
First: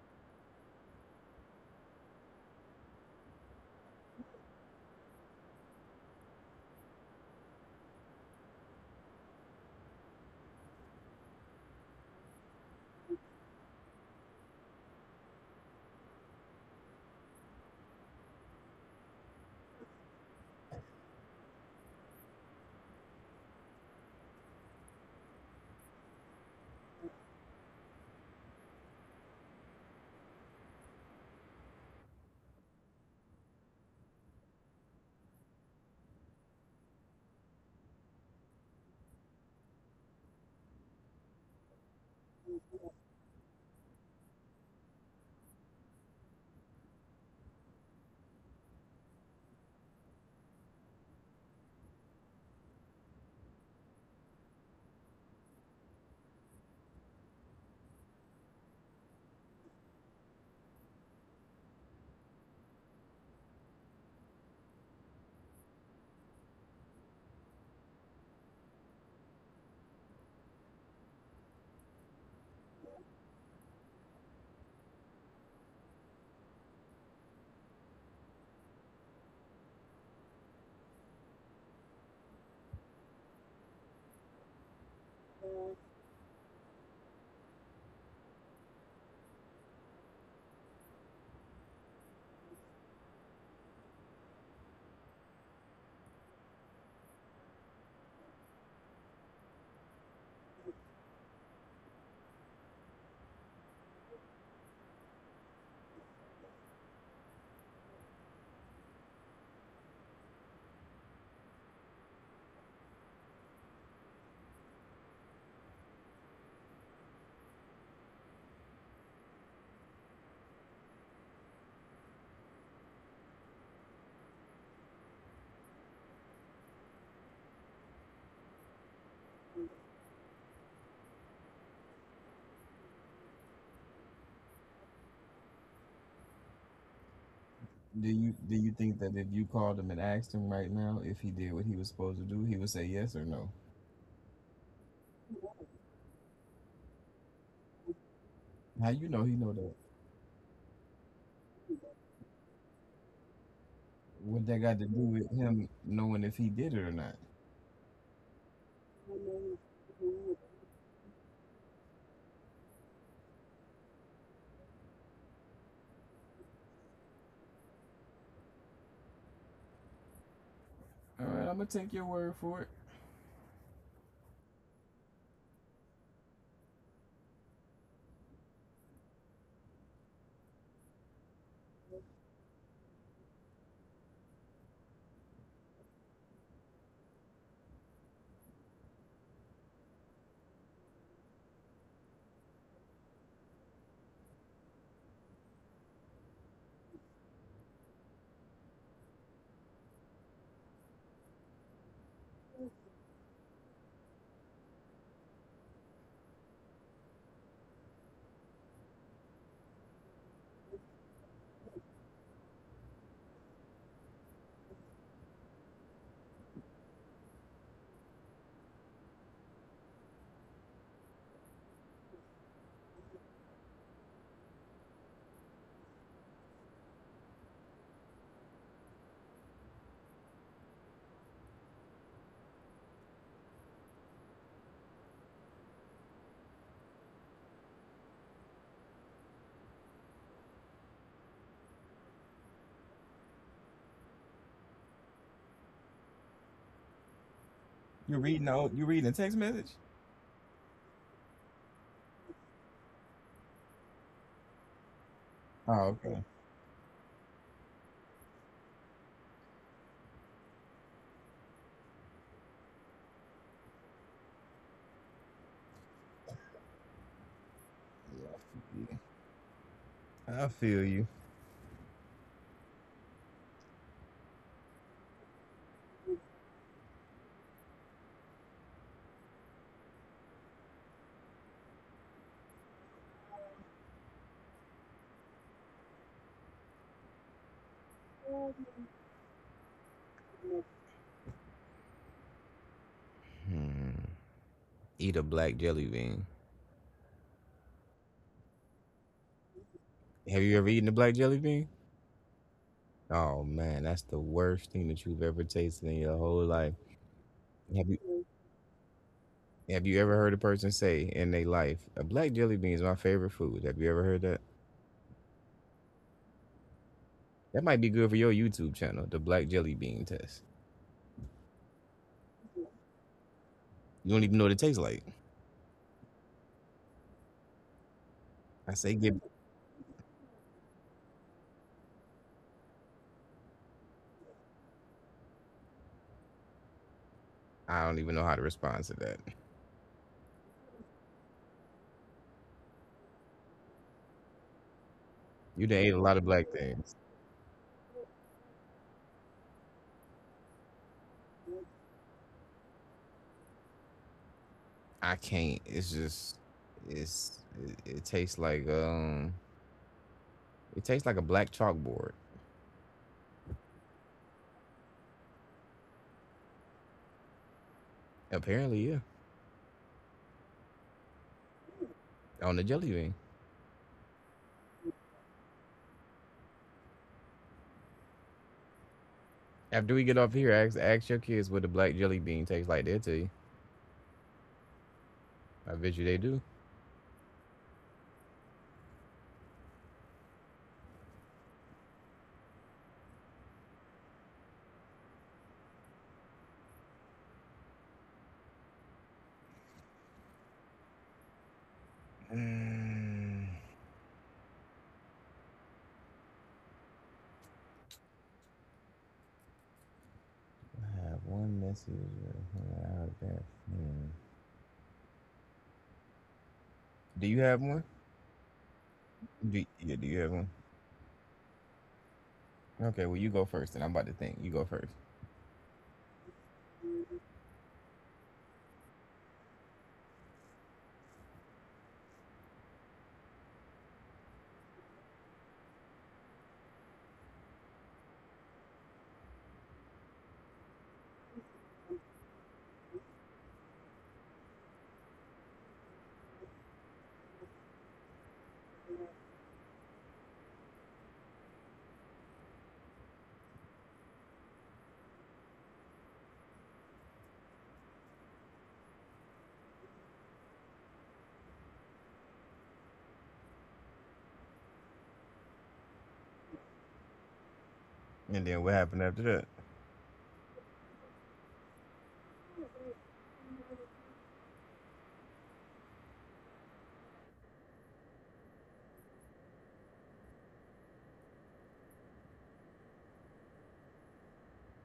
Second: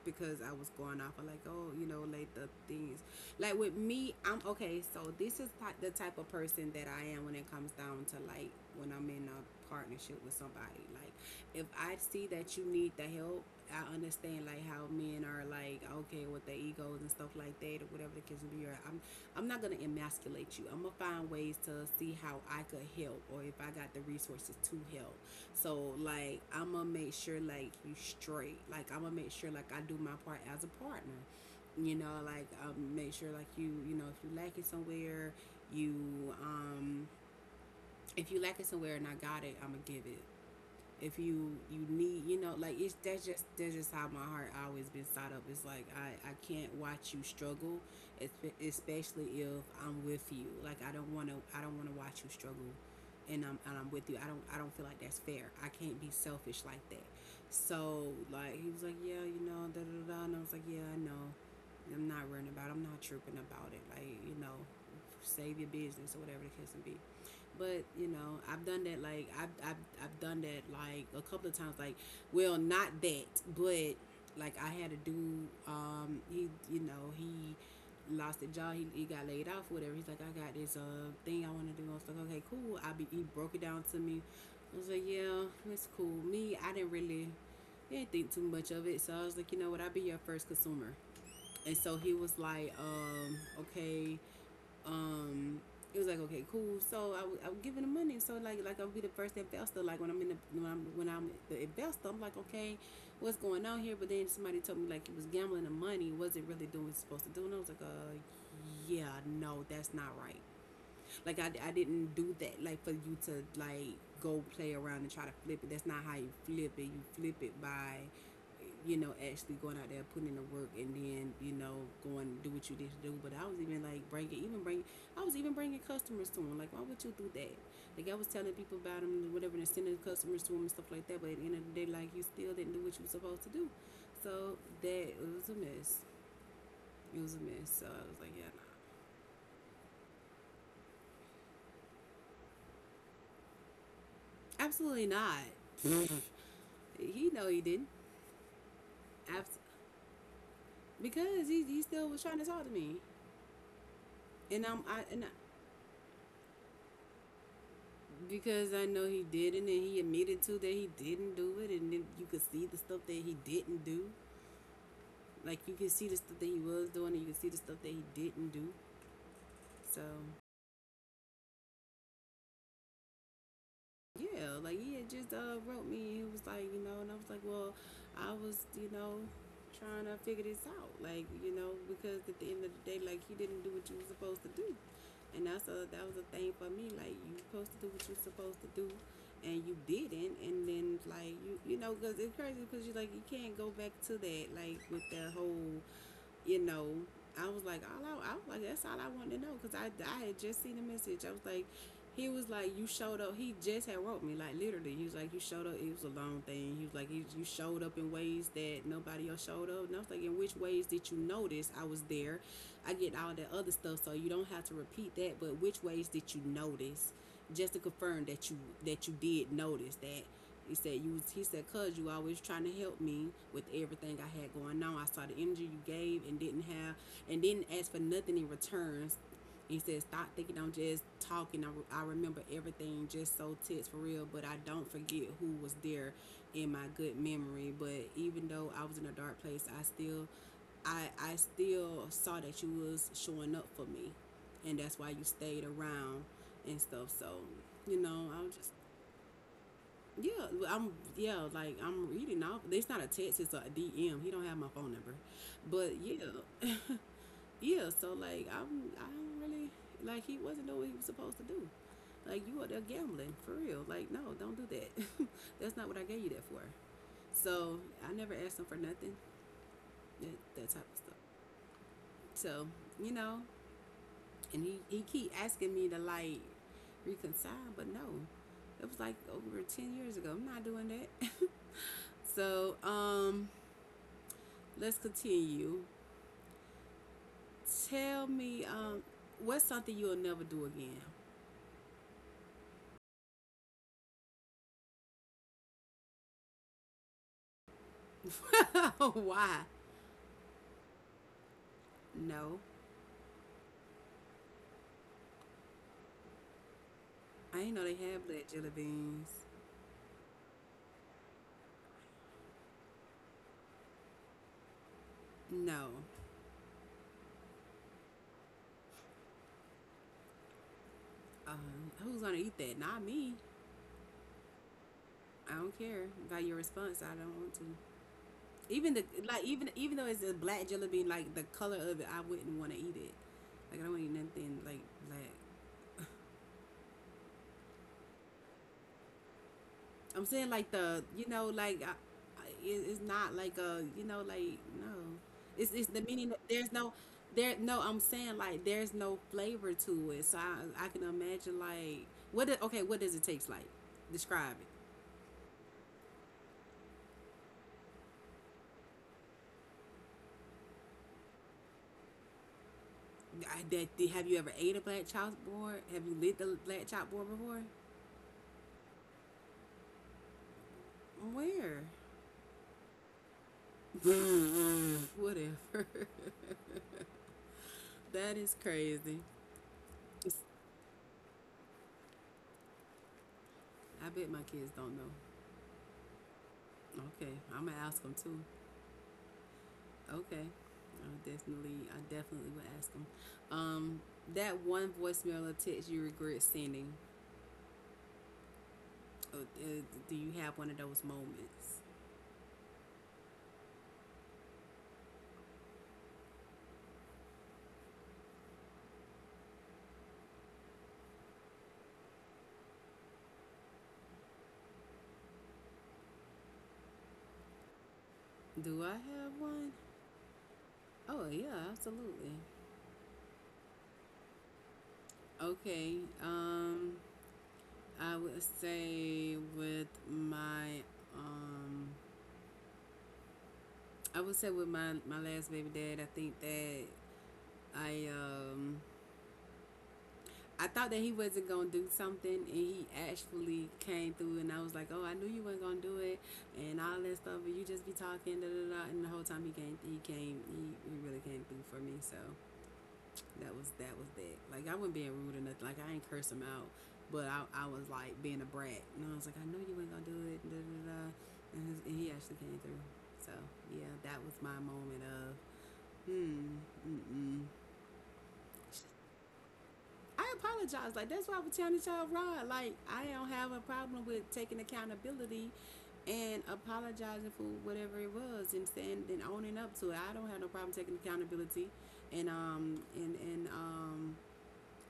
A: Because I was going off of like, oh, you know, like the things. Like with me, I'm okay. So this is like the type of person that I am when it comes down to like when I'm in a partnership with somebody. Like if I see that you need the help, I understand like how men are like okay with their egos and stuff like that or whatever the case may be. I'm not gonna emasculate you. I'm gonna find ways to see how I could help or if I got the resources to help. So like I'm gonna make sure like you straight. Like I'm gonna make sure like I do my part as a partner. You know, like make sure like you know if you lack it somewhere, you um if you lack it somewhere and I got it, I'm gonna give it if you you need you know like it's that's just how my heart always been side up. It's like I can't watch you struggle. Especially if I'm with you, like I don't want to watch you struggle, and I'm with you. I don't feel like that's fair. I can't be selfish like that. So like he was like, yeah, you know, da da da da," and I was like, yeah, I know. I'm not worrying about it. I'm not tripping about it, like you know, save your business or whatever the case may be. But you know, I've done that. Like I've I've done that like a couple of times. Like, well, not that, but like I had a dude. He you know he lost a job. He got laid off, whatever. He's like, I got this thing I want to do. I was like, okay, cool. I be he broke it down to me. I was like, yeah, it's cool. Me, I didn't really didn't think too much of it. So I was like, you know what? I'll be your first consumer. And so he was like, okay, um it was like okay cool. So I was giving the money, so like I'll be the first investor. Like when I'm in the when I'm the investor, I'm like okay, what's going on here. But then somebody told me like he was gambling, the money wasn't really doing what it's supposed to do, and I was like, yeah, no, that's not right. Like I didn't do that. Like for you to like go play around and try to flip it. That's not how you flip it. You flip it by, you know, actually going out there putting in the work and then you know going do what you need to do. But I was even bringing customers to them. Like why would you do that? Like I was telling people about them, and whatever, and sending customers to them and stuff like that. But at the end of the day, like you still didn't do what you were supposed to do. So that it was a mess. It was a mess. So I
B: Do
A: was like,
B: you
A: yeah,
B: think that if you called him and asked him right now if he did what he was supposed to do, he would say yes or no?
A: no. Absolutely not. He know he didn't.
B: How you know he know
A: Absolutely.
B: that?
A: Because he still was trying to talk to me,
B: What that
A: and
B: got
A: I'm
B: to do
A: I and
B: with
A: I,
B: him knowing if he did it or not?
A: because I know he didn't, and he admitted to that he didn't do it, and then you could see the stuff that he didn't do. Like you could see the stuff that he was doing, and you could see the stuff that he didn't do. So
B: All right, I'm gonna take your word for it.
A: yeah, like he had just wrote me. And he was like, you know, and I was like, well, I was, you know, trying to figure this out, like, you know, because at the end of the day, like, you didn't do what you were supposed to do, and that was a thing for me. Like, you supposed to do what you're supposed to do, and you didn't, and then like you know, because it's crazy because you like you can't go back to that, like with the whole, you know. I was like, I was like, that's all I wanted to know because I had just seen the message. I was like, he was like, you showed up. He just had wrote me, like literally. He was like, you showed up. It was a long thing. He was like, you showed up in ways that nobody else showed up. And I was like, in which ways did you notice I was there? I get all that other stuff, so you don't have to repeat that. But which ways did you notice? Just to confirm that you did notice that. He said you. He said, "Cause you always trying to help me with everything I had going on. I saw the energy you gave and didn't have, and didn't ask for nothing in returns. He said, "Stop thinking I'm just talking. I remember everything just so tense for real, but I don't forget who was there in my good memory. But even though I was in a dark place, I still, I still saw that you was showing up for me, and that's why you stayed around and stuff. So, you
B: You
A: know, I was
B: reading
A: just."
B: out? You reading a text message?
A: Yeah, well, I'm yeah, like I'm reading off. It's not a text, it's a DM. He don't have my phone number, but
B: Oh, okay.
A: yeah, (laughs) yeah, so like I'm I don't really like he wasn't doing what he was supposed to do. Like you are there gambling for real. Like no, don't do that. (laughs) That's not what I gave you that for. So I never asked him for
B: Yeah,
A: nothing.
B: I
A: That type
B: feel
A: of
B: you.
A: stuff. So you know, and he keep asking me to like reconcile, but no, it was like over 10 years ago. I'm not doing that. (laughs) So let's continue. Tell me what's something you'll never do again.
B: Hmm. Eat a black jelly bean.
A: (laughs) Why?
B: Have you ever eaten a black jelly bean?
A: No,
B: Oh man, that's the worst thing that you've ever tasted in your whole life.
A: I ain't know they
B: Have
A: had
B: you
A: black jelly beans.
B: have you ever heard a person say in their life, a black jelly bean is my favorite food? Have you ever heard that?
A: No,
B: That might be good for your YouTube channel, the black jelly bean test.
A: um, who's gonna eat that? Not me.
B: You don't even know what it tastes like.
A: I don't care by your response. I don't want to.
B: I
A: Even
B: say
A: the
B: give.
A: like, even even though it's a black jelly bean, like the color of it, I wouldn't want to eat it. Like I don't want to eat nothing like black.
B: I don't even know how to respond to that.
A: I'm saying like the you know like it- it's not like a you know like no,
B: You done
A: it's
B: ate
A: the
B: a lot of
A: meaning. That
B: black
A: there's
B: things.
A: no. I'm saying like there's no flavor to it. So I can imagine like okay what does it taste like? Describe
B: I can't. It's just. It's. It tastes like. It tastes like a black chalkboard.
A: it. That did- have you ever ate a black chalkboard? Have you lit the black chalkboard before?
B: Apparently, yeah.
A: Where?
B: On the jelly bean.
A: (laughs) Whatever. (laughs) That is crazy.
B: After we get off here, ask your kids what the black jelly bean tastes like. They'll tell you.
A: I bet my kids don't know.
B: I bet you they do.
A: Okay, I'm gonna ask them too. Okay. I definitely would ask them. Um, that one voicemail or text you regret sending. uh, uh, Do you have one of those moments?
B: Mm, I have one message out there. Hmm. Do you have one?
A: Do I have
B: Do,
A: one?
B: yeah. Do you have one?
A: Oh yeah, absolutely.
B: Okay. Well, you go first, and I'm about to think. You go first,
A: Okay. Um, I would say with um, I would say with my last baby dad. I think that I um I thought that he wasn't gonna do something, and he actually came through, and I was like, "Oh, I knew you weren't gonna do it," and all that stuff. But you just be talking, da da da. And the whole time he really came through for me. So that was that. Like I wasn't being rude or nothing. Like I ain't curse him out, but I was like being a brat, and I was like, "I knew you weren't gonna do it," da da da. And he actually came through. So yeah, that was my moment of hmm, mm mm.
B: and then what happened after that?
A: I apologize. Like that's why I was telling y'all, Rod. Like I don't have a problem with taking accountability and apologizing for whatever it was and saying and owning up to it. I don't have no problem taking accountability and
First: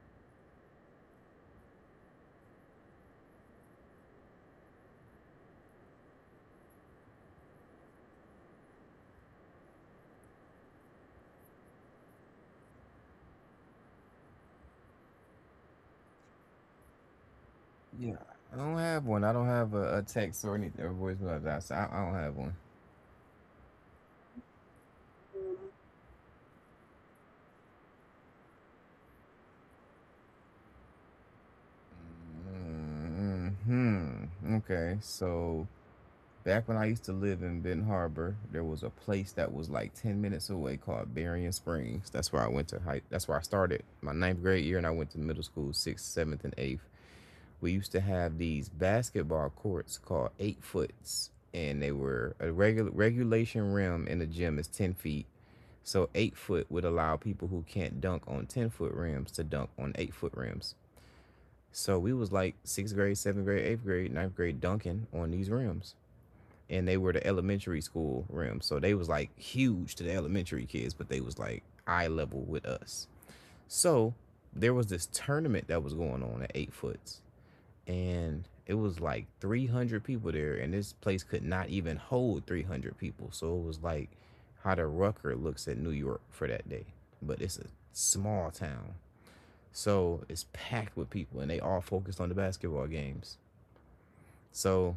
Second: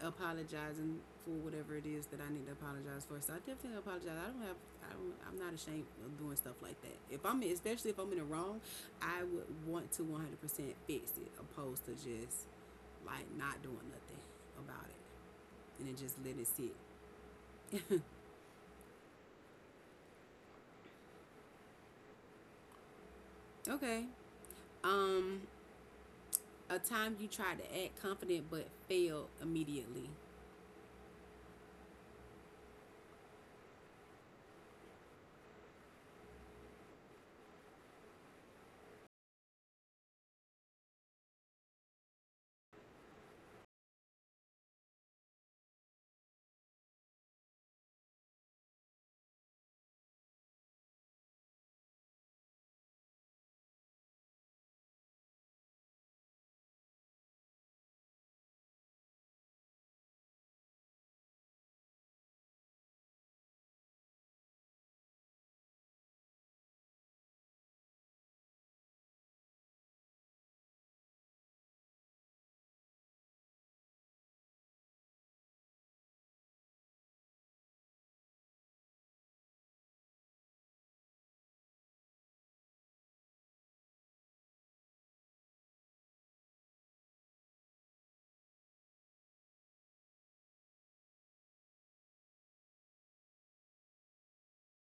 A: apologizing for whatever it is that I need to apologize for. So I definitely apologize. I don't have I don't, I'm not ashamed of doing stuff like that. If I'm especially if I'm in the wrong, I would want to 100% fix it opposed to just like not doing nothing about it and then just let it sit.
B: Yeah, I don't have one. I don't have a text or any or voicemail. App, so I don't have one.
A: Okay. Um, a time you tried to act confident but failed immediately.
B: Hmm. Okay. So back when I used to live in Benton Harbor, there was a place that was like 10 minutes away called Berrien Springs. That's where I went to high. That's where I started my ninth grade year, and I went to middle school sixth, seventh, and eighth. We used to have these basketball courts called 8 foots, and they were a regular regulation rim in the gym is 10 feet. So 8 foot would allow people who can't dunk on 10 foot rims to dunk on 8 foot rims. So we was like sixth grade, seventh grade, eighth grade, ninth grade dunking on these rims. And they were the elementary school rims. So they was like huge to the elementary kids, but they was like eye level with us. So there was this tournament that was going on at 8 foots, and it was like 300 people there, and this place could not even hold 300 people. So it was like how the Rucker looks at New York for that day, but it's a small town, so it's packed with people and they all focused on the basketball games. So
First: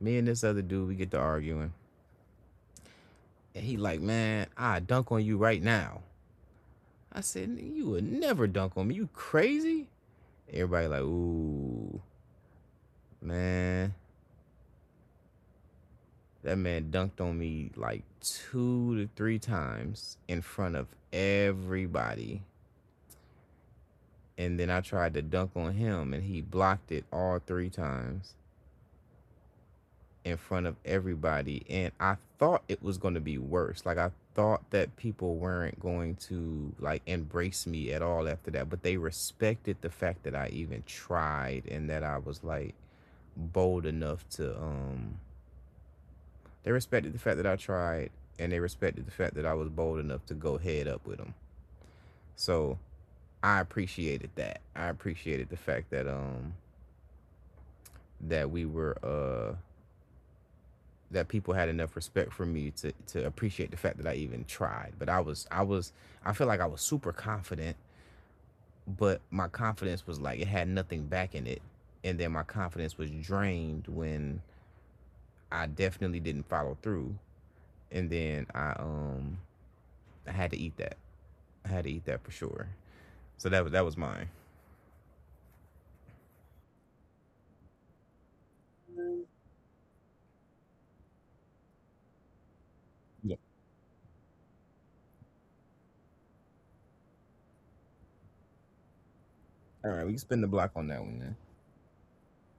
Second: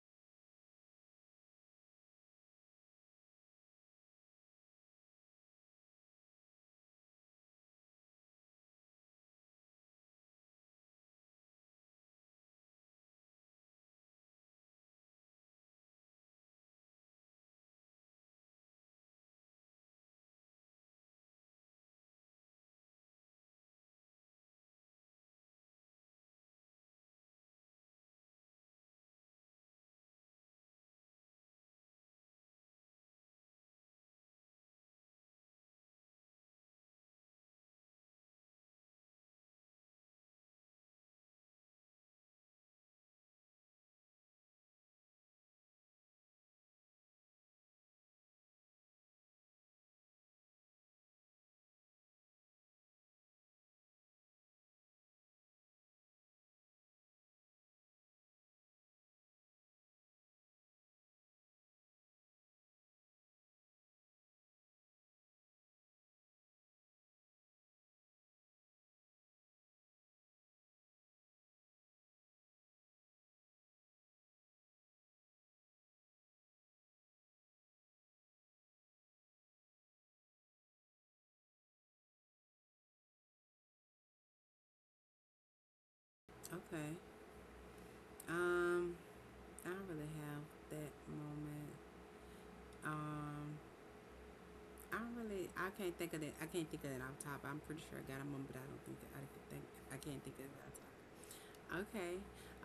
B: me and this other dude, we get to arguing, and he like, "Man, I dunk on you right now." I said, "You would never dunk on me, you crazy." Everybody like, "Ooh, man." That man dunked on me like two to three times in front of everybody. And then I tried to dunk on him and he blocked it all three times in front of everybody. And I thought it was going to be worse. Like, I thought that people weren't going to like embrace me at all after that, but they respected the fact that I even tried and that I was like bold enough to, they respected the fact that I tried, and they respected the fact that I was bold enough to go head up with them. So I appreciated that. I appreciated the fact that that we were that people had enough respect for me to appreciate the fact that I even tried. But I feel like I was super confident, but my confidence was like it had nothing back in it. And then my confidence was drained when I definitely didn't follow through. And then I had to eat that. I had to eat that for sure. So that was mine.
A: Okay. Um, I don't really have that moment.
B: Yeah.
A: Um, I don't really. I can't think of that. I can't think of it off top. I'm pretty sure I got a moment, but I don't think that I could think. I
B: All right, we
A: can't
B: can
A: think
B: spin
A: of
B: the block on that one then.
A: it off top. Okay.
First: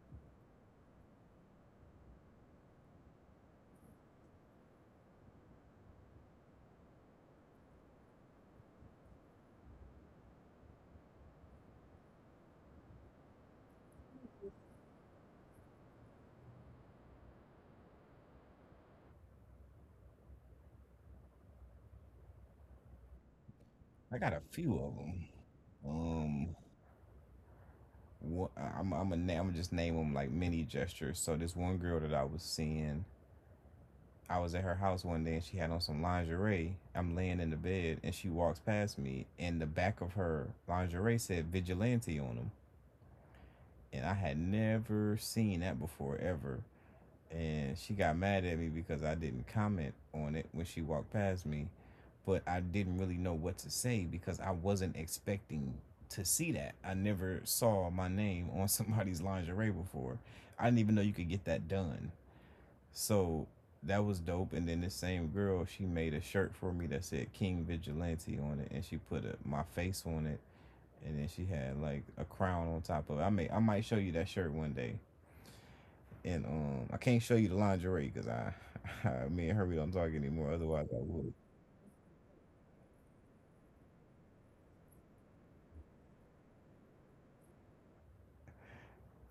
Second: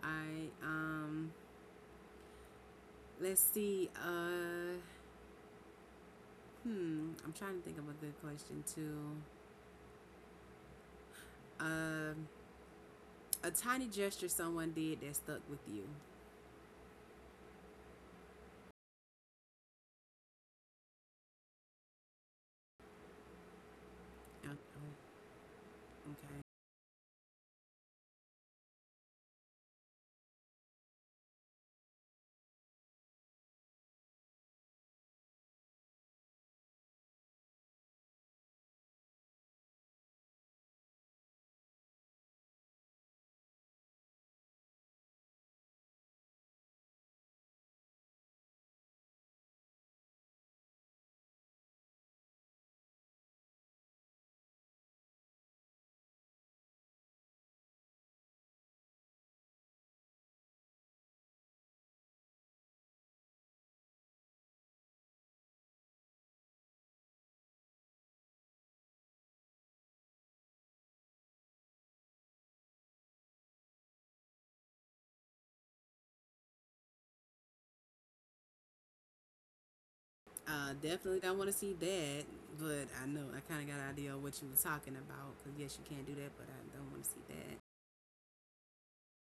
A: I. Let's see. Hmm. I'm trying to think. A tiny gesture someone did that stuck with you.
B: I got a few
A: Oh,
B: of them.
A: okay.
B: Um, I'm gonna I'm just name them like mini gestures. So this one girl that I was seeing, I was at her house one day and she had on some lingerie. I'm laying in the bed and she walks past me and the back of her lingerie said Vigilante on them, and I had never seen that before ever. And she got mad at me because I didn't comment on it when she walked past me, but I didn't really know what to say because I wasn't expecting to see that. I never saw my name on (laughs) somebody's lingerie before. I didn't even know you could get that done. So that was dope. And then this same girl, she made a shirt for me that said King Vigilante on it, and she put a, my face on it, and then she had like a crown on top of it. I might show you that shirt one day. And I can't show you the lingerie because I, (laughs) I, me and her, we don't talk anymore. Otherwise, I
A: Definitely,
B: would.
A: I want to see that, but I know I kind of got an idea of what you were talking about. Cause yes, you can do that, but I don't want to see that.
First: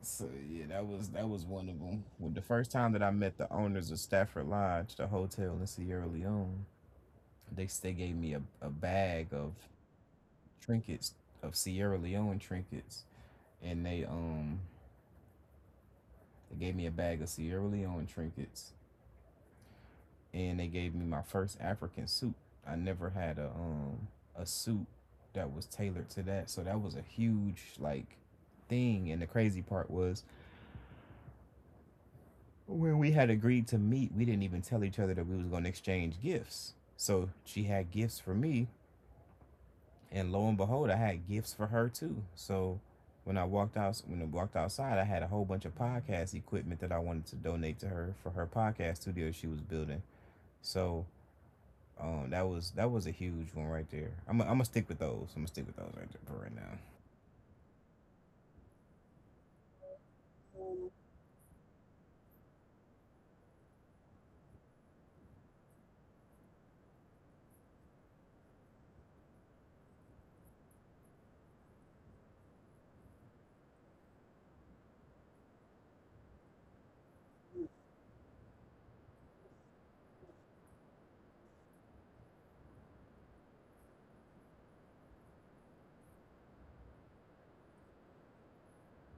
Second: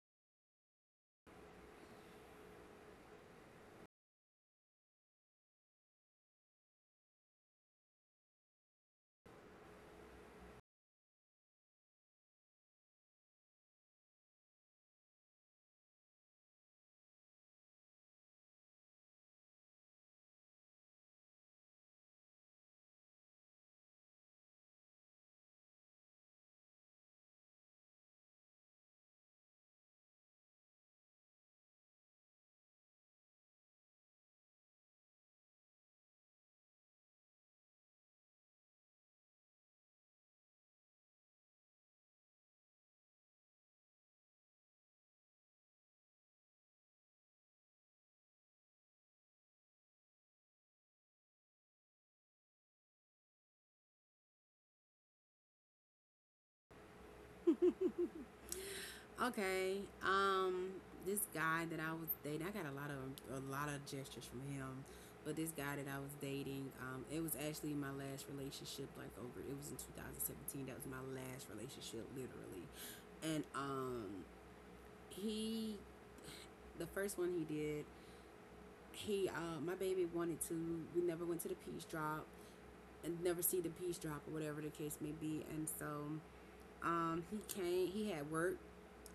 B: So yeah, that was one of them. When the first time that I met the owners of Stafford Lodge, the hotel in Sierra Leone, they gave me a bag of trinkets, of Sierra Leone trinkets, and they gave me a bag of Sierra Leone trinkets and they gave me my first African suit. I never had a suit that was tailored to that. So that was a huge like thing. And the crazy part was when we had agreed to meet, we didn't even tell each other that we was gonna exchange gifts. So she had gifts for me, and lo and behold, I had gifts for her too. So when I walked outside, I had a whole bunch of podcast equipment that I wanted to donate to her for her podcast studio she was building. So that was a huge one right there. I'm I am I gonna stick with those. I'm gonna stick with those right there for right now.
A: Okay, this guy that I was dating, I got a lot of gestures from him, but this guy that I was dating, it was actually my last relationship. Like over, it was in 2017. That was my last relationship, literally, and he, the first one he did, my baby wanted to. We never went to the peace drop and never see the piece drop or whatever the case may be. And so he came, he had work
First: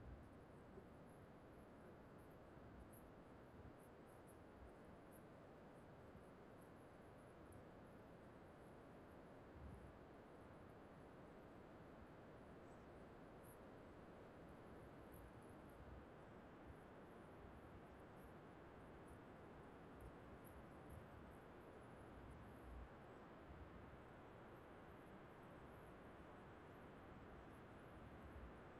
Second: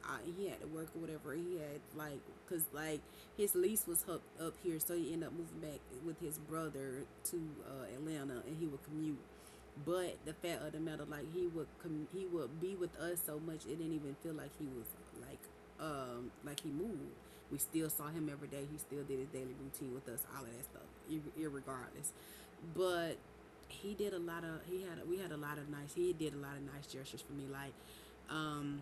A: I, he had to work or whatever he had like because like his lease was up here, so he ended up moving back with his brother to Atlanta, and he would commute. But the fact of the matter, like he would he would be with us so much it didn't even feel like he was like like he moved. We still saw him every day. He still did his daily routine with us, all of that stuff, irregardless. But he did a lot of he had we had a lot of nice he did a lot of nice gestures for me, like um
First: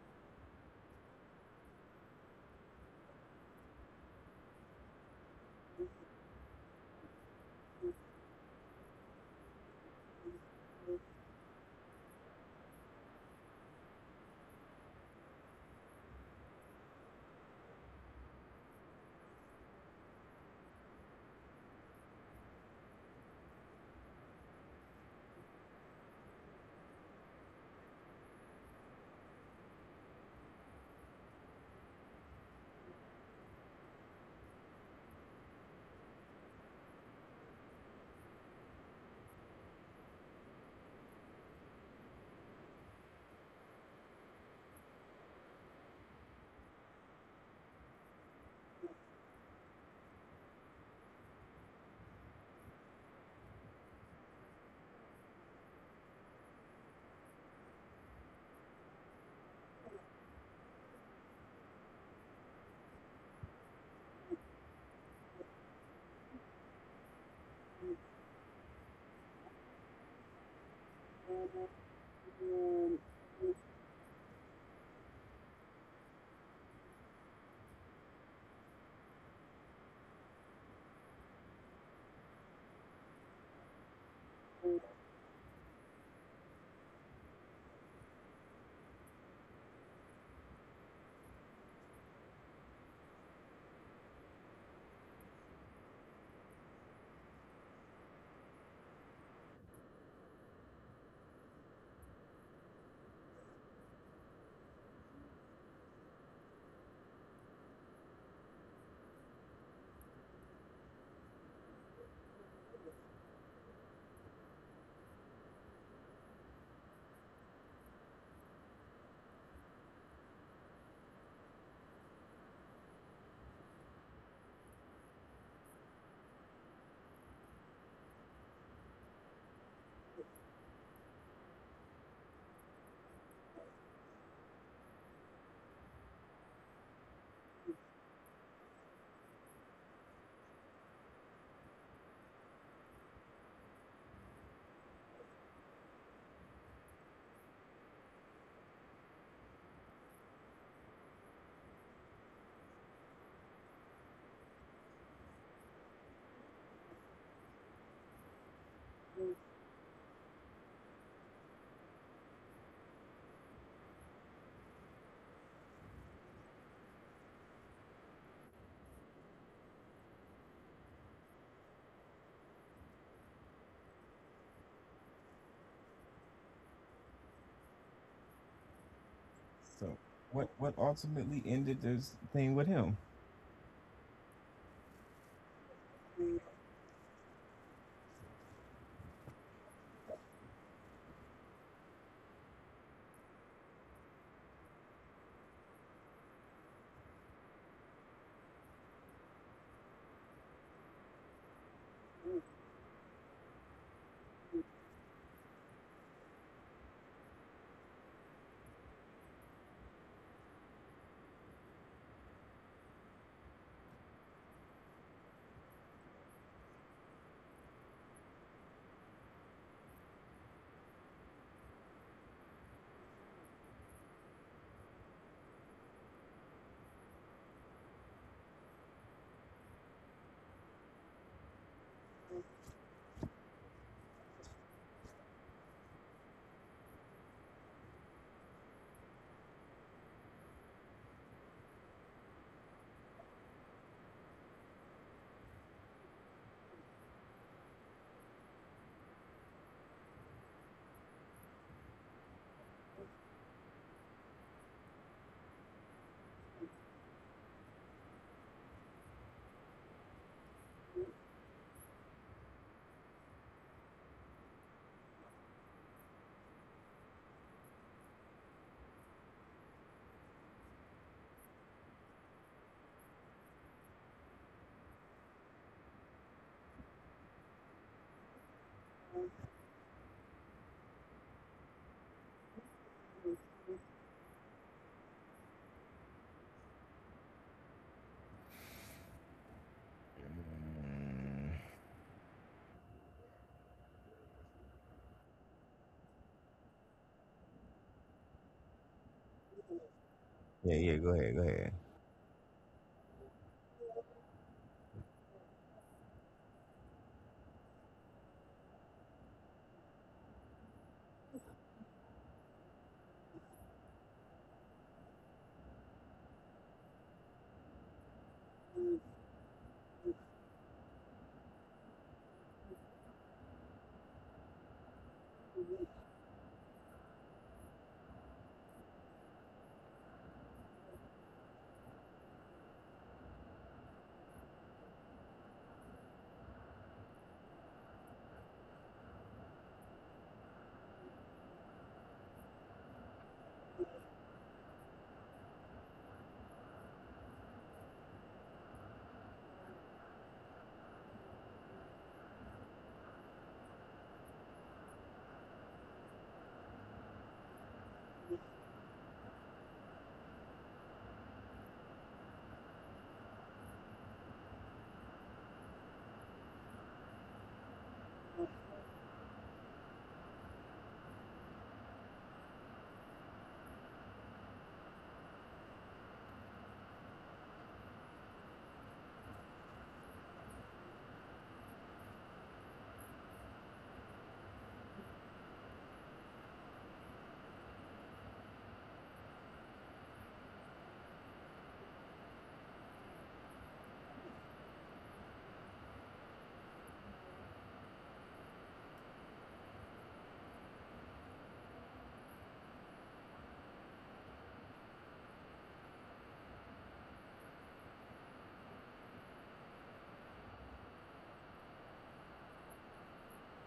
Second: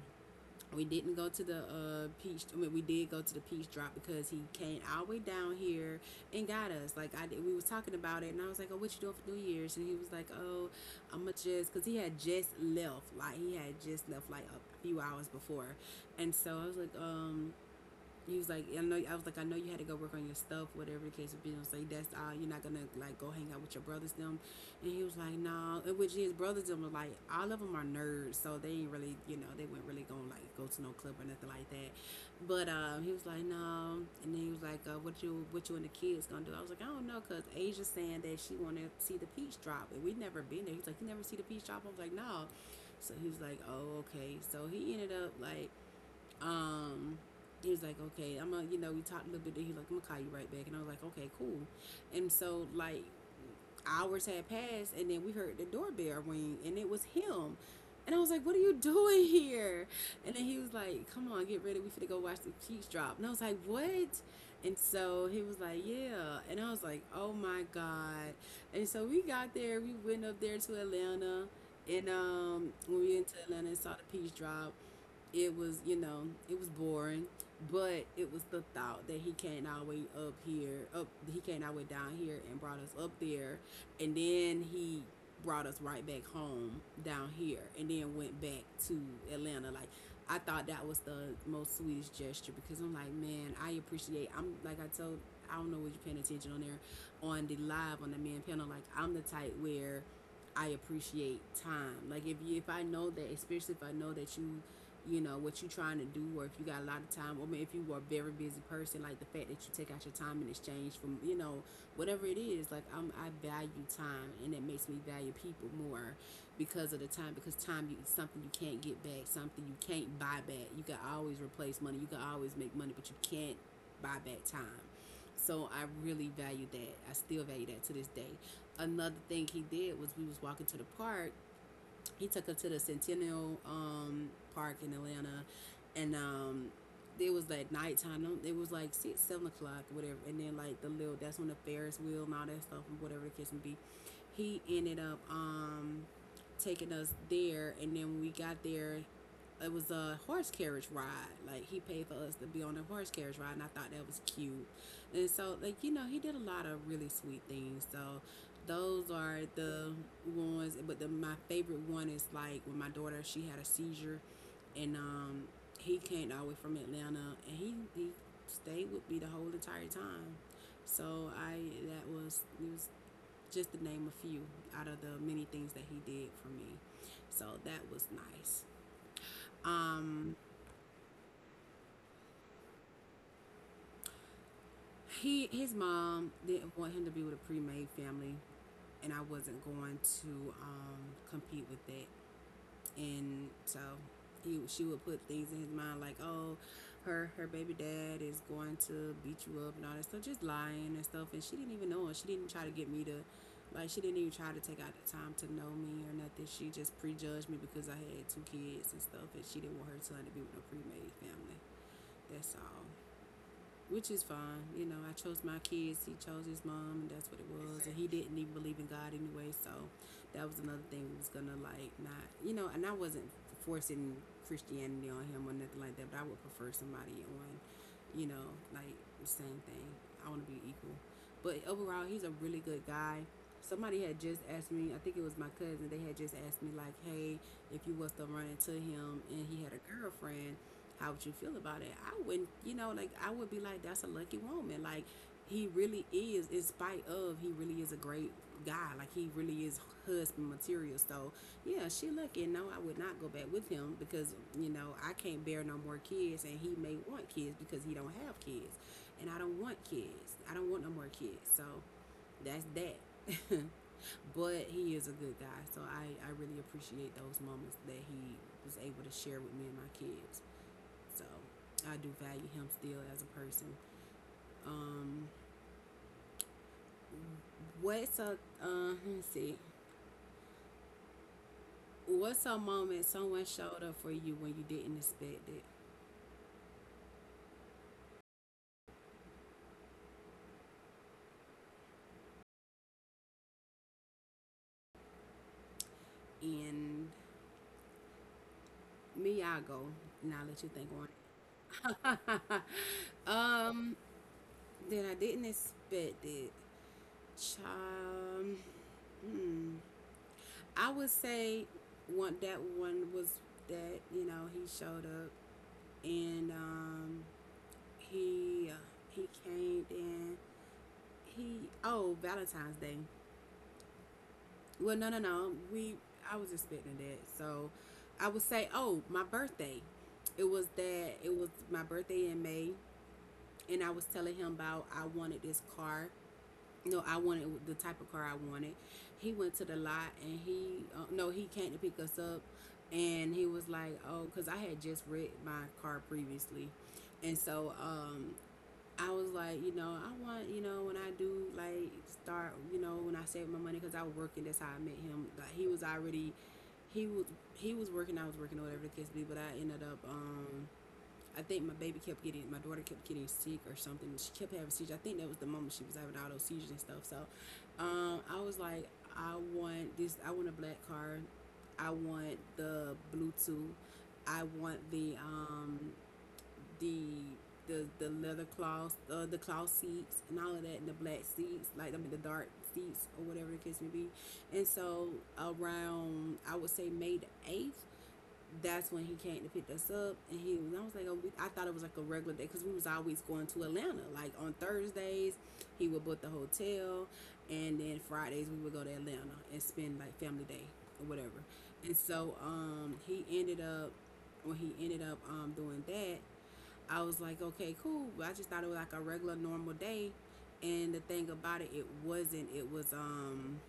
A: we didn't go to the peach. I mean, we did go to the peach drop because he came all the way down here and got us. Like we was talking about it, and I was like, "Oh, what you doing for New Year's?" And he was like, "Oh, I'm gonna just," cause he had just left. Like he had just left like a few hours before, and so I was like, he was like, I know. I was like, I know you had to go work on your stuff, whatever the case would be. I was like, that's all. You're not gonna like go hang out with your brothers them. And he was like, no. And which his brothers them were like, all of them are nerds, so they ain't really, you know, they weren't really gonna like go to no club or nothing like that. But he was like, no. And then he was like, what you and the kids gonna do? I was like, I don't know, cause Asia's saying that she wanna see the peach drop, and we never been there. He's like, you never see the peach drop? I was like, no. So he was like, oh, okay. So he ended up like um, he was like, okay, I'm gonna, you know, we talked a little bit. Then he was like, I'm gonna call you right back, and I was like, okay, cool. And so like hours had passed, and then we heard the doorbell ring, and it was him. And I was like, "What are you (laughs) doing here?" And then he was like, "Come on, get ready. We finna go watch the Chiefs drop." And I was like, "What?" And so he was like, "Yeah." And I was like, "Oh my god!" And so we got there. We went up there to Atlanta, and when we went to Atlanta and saw the peace drop, it was, you know, it was boring, but it was the thought that he came all the way down here and brought us up there, and then he brought us right back home down here, and then went back to Atlanta. Like I thought that was the most sweetest gesture, because I'm like, man, I appreciate. I'm like, I told, I don't know what you're paying attention on there, on the live, on the man panel. Like I'm the type where I appreciate time. Like if you, if I know that, especially if I know that you know what you're trying to do, or if you got a lot of time, or I mean, if you are a very busy person, like the fact that you take out your time in exchange from, you know, whatever it is, like I value time, and it makes me value people more because of the time, because time is something you can't get back, something you can't buy back. You can always replace money, you can always make money, but you can't buy back time. So I really value that. I still value that to this day. Another thing he did was we was walking to the park, he took her to the Centennial Park in Atlanta, and it was like nighttime. It was like six, 7 o'clock, whatever. And then like the little, that's when the Ferris wheel and all that stuff and whatever the case may be. He ended up taking us there, and then when we got there, it was a horse carriage ride. Like he paid for us to be on a horse carriage ride, and I thought that was cute. And so, like, you know, he did a lot of really sweet things. So those are the ones. But my favorite one is like when my daughter, she had a seizure, and he came all the way from Atlanta, and he stayed with me the whole entire time. So I that was it was just to name a few out of the many things that he did for me. So that was nice.
B: So
A: Um,
B: what ultimately ended this thing with him?
A: He, his mom didn't want him to be with a pre-made family, and I wasn't going to compete with that. And so he she would put things in his mind, like, oh, her baby dad is going to beat you up and all that stuff, just lying and stuff. And she didn't even know him. She didn't try to get me to. Like she didn't even try to take out the time to know me or nothing. She just prejudged me because I had 2 kids and stuff, and she didn't want her son to be with a pre-made family. That's all, which is fine. You know, I chose my kids. He chose his mom, and that's what it was. And he didn't even believe in God anyway, so that was another thing that was gonna like not, you know. And I wasn't forcing Christianity on him or nothing like that, but I would prefer somebody on, you know, like the same thing. I want to be equal. But overall, he's a really good guy. Somebody had just asked me, I think it was my cousin, they had just asked me, like, hey, if you was to run into him and he had a girlfriend, how would you feel about it? I wouldn't, like I would be like, that's a lucky woman. Like he really is, in spite of he really is a great guy. Like he really is husband material. So yeah, she lucky. No, I would not go back with him because you know I can't bear no more kids, and he may want kids because he don't have kids, and I don't want kids. I don't want no more kids. So that's that. (laughs) But he is a good guy, so I really appreciate those moments that he was able to share with me and my kids. So I do value him still as a person. Um, what's a Let's see, what's a moment someone showed up for you when you didn't expect it?
B: Mm,
A: And me, I go. Now let you
B: yeah,
A: think
B: yeah. Go ahead, go ahead.
A: on it. (laughs) um, that I didn't expect it. Child, hmm. I would say one, that one was that you know he showed up, and he uh, he came in. He Oh, Valentine's Day. Well, no, no, no. We I was expecting that, so I would say, oh, my birthday. It was that it was my birthday in May, and I was telling him about I wanted this car. No, I wanted the type of car I wanted. He went to the lot, and he no, he came to pick us up, and he was like, oh, because I had just read my car previously. And so I was like, I want, when I do like start, when I save my money because I was working. That's how I met him. Like he was already, he was he was working. I was working, or whatever the case be. But I ended up, I think my baby kept getting, my daughter kept getting sick or something. She kept having seizures. I think that was the moment she was having all those seizures and stuff. So, I was like, I want this. I want a black car. I want the Bluetooth. I want the the leather cloth, the cloth seats, and all of that, and the black seats, like, I mean, the dark seats or whatever the case may be. And so, around, I would say May the eighth, that's when he came to pick us up, and I was like, oh, I thought it was like a regular day because we was always going to Atlanta, like on Thursdays. He would book the hotel, and then Fridays we would go to Atlanta and spend like family day or whatever. And so he ended up when he ended up, doing that, I was like, okay, cool. I just thought it was like a regular normal day. And the thing about it, it wasn't.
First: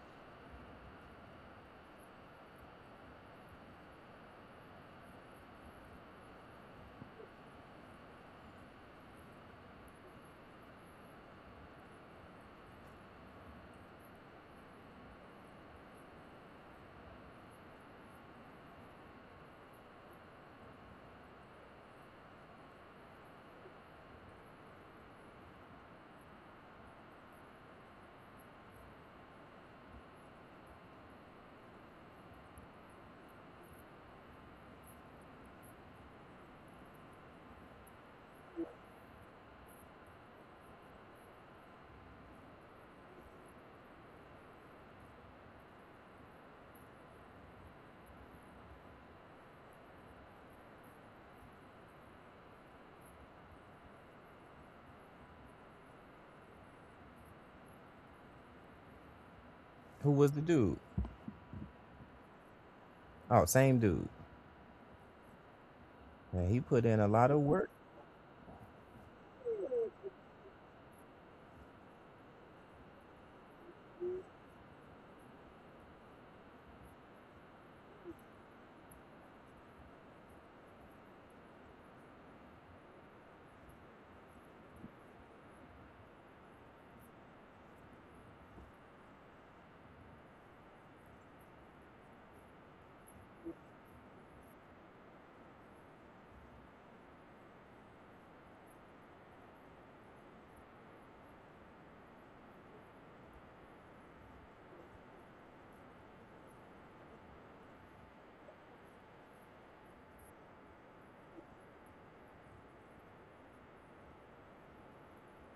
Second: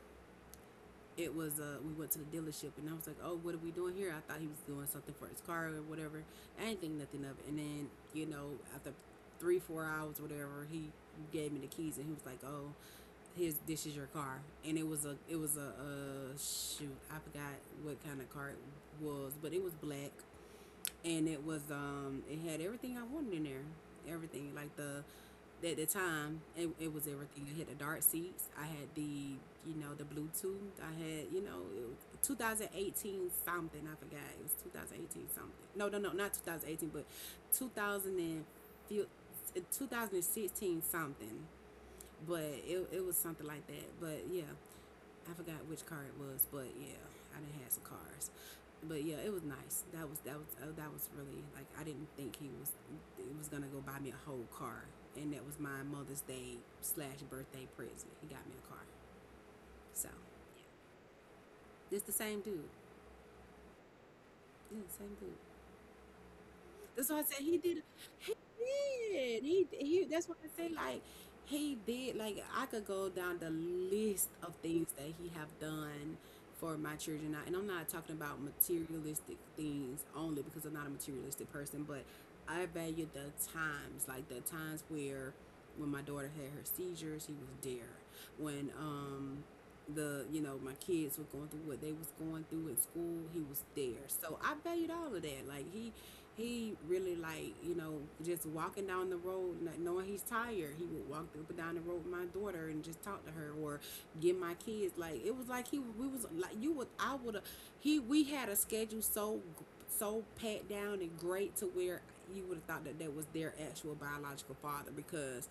A: It was We went to the dealership, and I was like, oh, what are we doing here? I thought he was doing something for his car or whatever. I didn't think nothing of it. And then, you know, after three, 4 hours, or whatever, he gave me the keys, and he was like, oh, here's this is your car. And it was a shoot, I forgot what kind of car it was, but it was black, and it was it had everything I wanted in there. Everything, like, the at the time, it was everything. I had the dark seats, I had, the you know, the Bluetooth, I had, you know, it was 2018 something. I forgot, it was 2018 something. No, no, no, not 2018, but 2000 and 2016, something. But it was something like that. But yeah, I forgot which car it was, but yeah, I didn't have some cars. But yeah, it was nice. That was, that was that was really like, I didn't think he was, it was gonna go buy me a whole car, and that was my Mother's Day slash birthday present. He got me a car. So
B: Who was the
A: yeah,
B: dude?
A: it's the same dude.
B: Oh, same dude.
A: Yeah, same dude.
B: Man, he put in a
A: That's why I
B: lot of
A: said he
B: work.
A: did. He did. He he. That's what I say, like, he did. Like, I could go down the list of things that he have done for my children, I- and I'm not talking about materialistic things only because I'm not a materialistic person, but I value the times, like the times where, when my daughter had her seizures, he was there. When the, you know, my kids were going through what they was going through in school, he was there. So I valued all of that. Like, he really, like, you know, just walking down the road, not knowing he's tired, he would walk up and down the road with my daughter and just talk to her or get my kids. Like, it was like he, we was like, you would, I would have, he, we had a schedule, so so pat down and great to where you would have thought that that was their actual biological father because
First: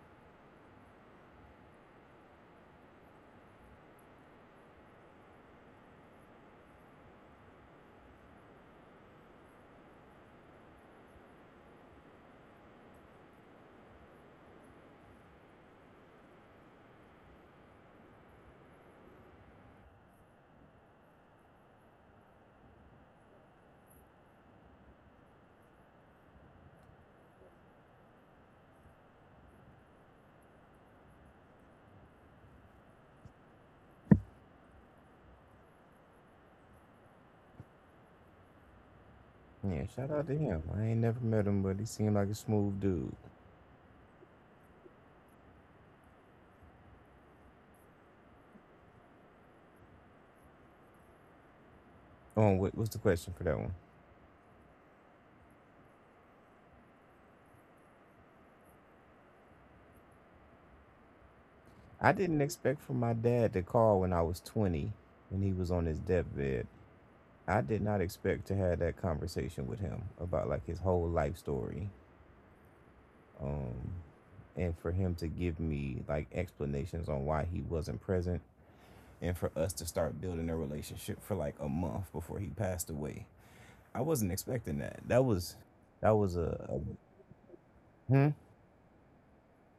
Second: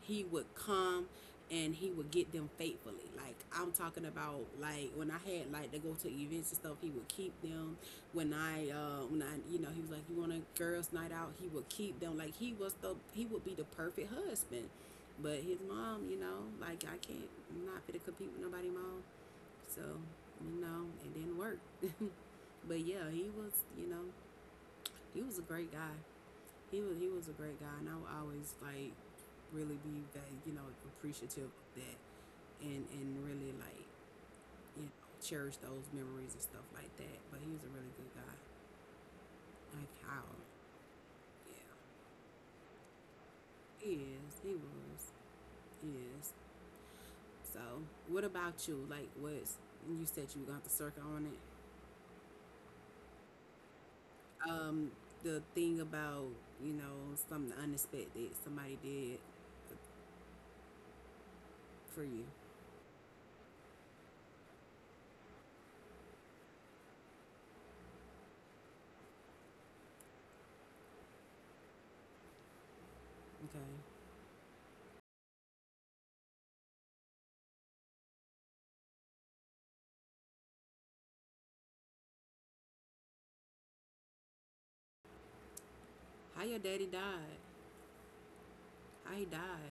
A: he would come and he would get them faithfully. Like, I'm talking about like when I had like to go to events and stuff, he would keep them. When I when I, you know, he was like, you want a girls' night out, he would keep them. Like, he was the, he would be the perfect husband. But his mom, you know, like, I can't, I'm not fit to compete with nobody mom. So, you know, it didn't work. (laughs) But yeah, he was, you know, he was a great guy. He was, he was a great guy, and I will always like really be that, you know, appreciative of that, and really, like, you know, cherish those memories and stuff like that. But he was a really good guy.
B: Yeah,
A: Like,
B: shout
A: how?
B: out to him. I ain't never met him, but he
A: Yeah,
B: seemed like a smooth dude.
A: he is. He was. He is. So, what about you? Like, what's, you said you were gonna have to circle on it?
B: Oh, what, what's the question for that one?
A: Um, the thing about, you know, something unexpected somebody did for
B: I
A: you.
B: didn't expect for my dad to call when I was 20, when he was on his deathbed. I did not expect to have that conversation with him about like his whole life story.
A: Okay,
B: Um and for him to give me like explanations on why he wasn't present and for us to start building a relationship for like a month before he passed away. I wasn't expecting that. That was
A: how your
B: a
A: daddy died?
B: hmm?
A: How he died?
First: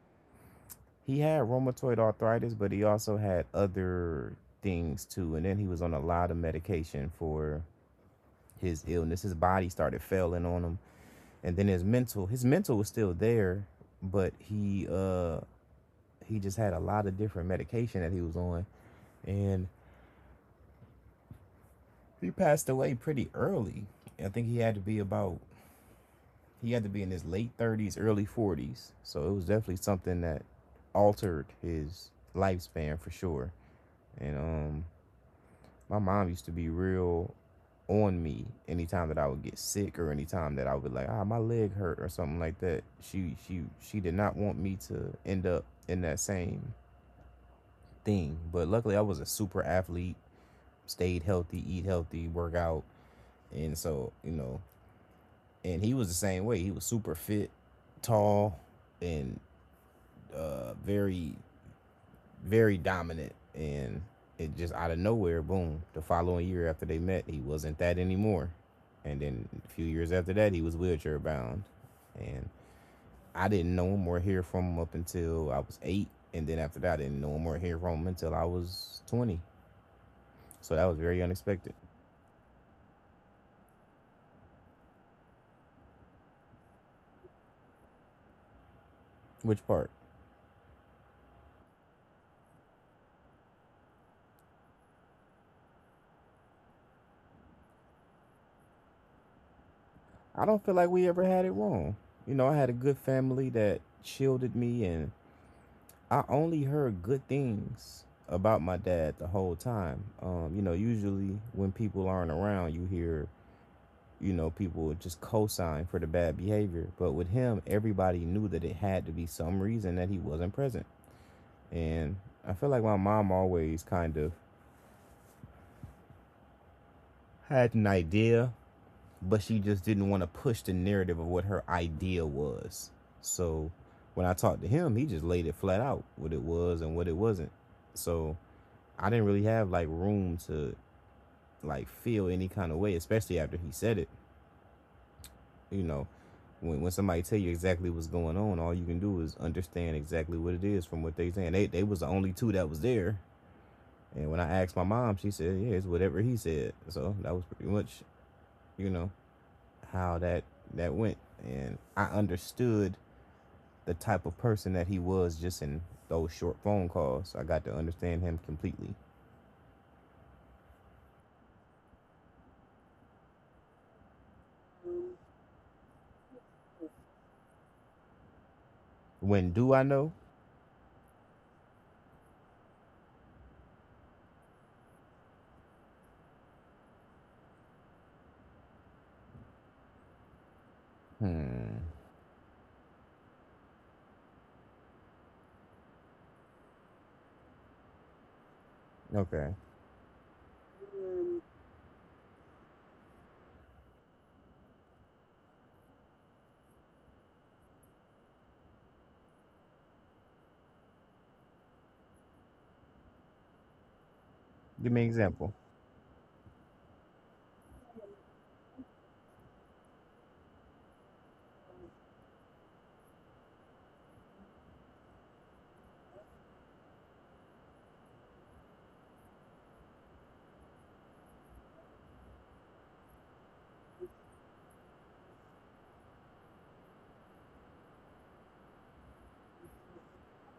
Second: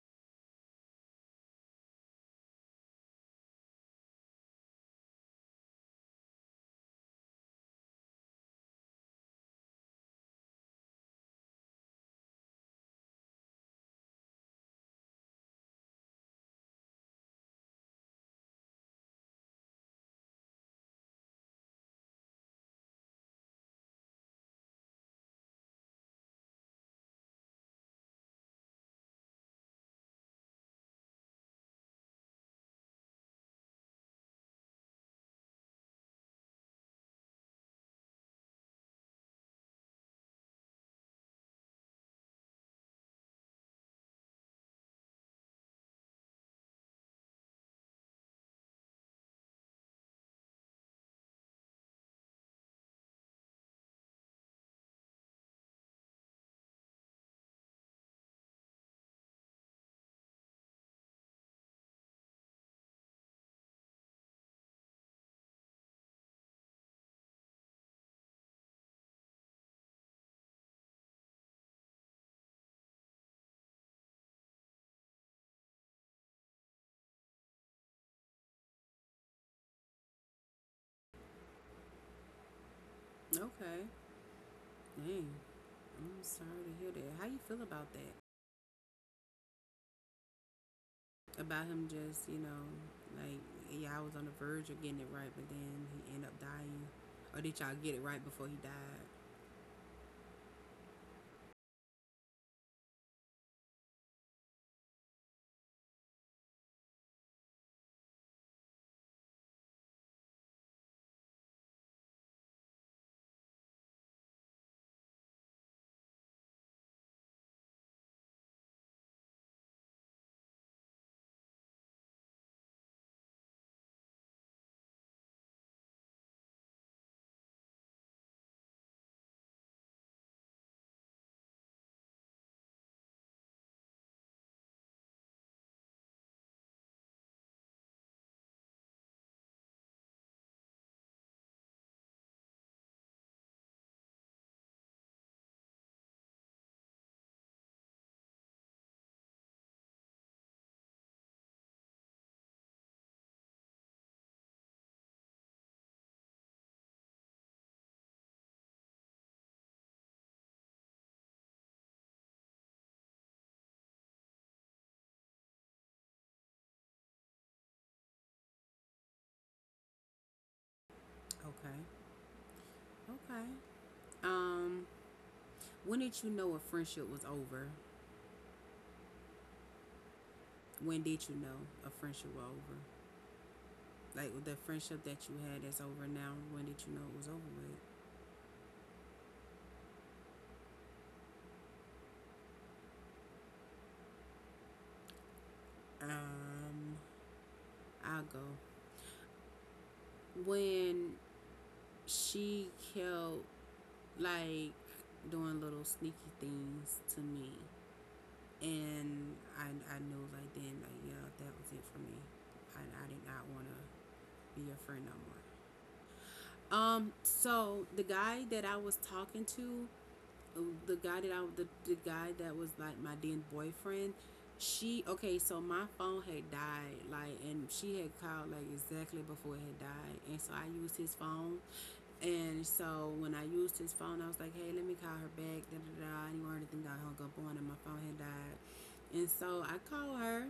B: He had rheumatoid arthritis, but he also had other things too. And then he was on a lot of medication for his illness. His body started failing on him, and then his mental was still there, but he just had a lot of different medication that he was on. And he passed away pretty early. I think he had to be about, he had to be in his late 30s, early 40s, so it was definitely something that altered his lifespan for sure. And my mom used to be real on me anytime that I would get sick or anytime that I would like, ah, my leg hurt or something like that. She did not want me to end up in that same thing. But luckily I was a super athlete, stayed healthy, eat healthy, work out, and so, you know, and he was the same way. He was super fit, tall, and very dominant, and it just out of nowhere, boom. The following year after they met, he wasn't that anymore, and then a few years after that, he was wheelchair bound, and I didn't know him or hear from him up until I was eight, and then after that, I didn't know him or hear from him until I was 20. So that was very unexpected.
A: Okay, dang. I'm sorry to hear that. How you feel about that?
B: Which part?
A: About him, just, you know, like, yeah, I was on the verge of getting it right, but then he ended up dying. Or did y'all get it right before he died?
B: I don't feel like we ever had it wrong. You know, I had a good family that shielded me and I only heard good things about my dad the whole time. You know, usually when people aren't around, you hear, you know, people just co-sign for the bad behavior. But with him, everybody knew that it had to be some reason that he wasn't present. And I feel like my mom always kind of had an idea, but she just didn't want to push the narrative of what her idea was. So when I talked to him, he just laid it flat out what it was and what it wasn't. So I didn't really have like room to like feel any kind of way, especially after he said it. You know, when somebody tell you exactly what's going on, all you can do is understand exactly what it is from what they saying. They was the only two that was there. And when I asked my mom, she said, "Yeah, it's whatever he said." So that was pretty much, you know, how that went. And I understood the type of person that he was just in those short phone calls. I got to understand him completely.
A: Okay, okay. Um, when did you know a friendship was over?
B: When do I know?
A: When did you know a friendship was over? Like the friendship that you had that's over now. When did you know it was over with?
B: Hmm.
A: Um, I'll go.
B: Okay.
A: When she kept, like, doing little sneaky things to me, and I knew, like, then, like, yeah, that was it for me. I did not want to be a
B: Give me an
A: friend no
B: example.
A: more. So the guy that I was talking to, uh, the guy that I, the guy that was, like, my then boyfriend, she, okay, so my phone had died, like, and she had called like exactly before it had died, and so I used his phone. And so when I used his phone, I was like, hey, let me call her back, da da da, and he wanted to think I hung up on, and my phone had died, and so I called her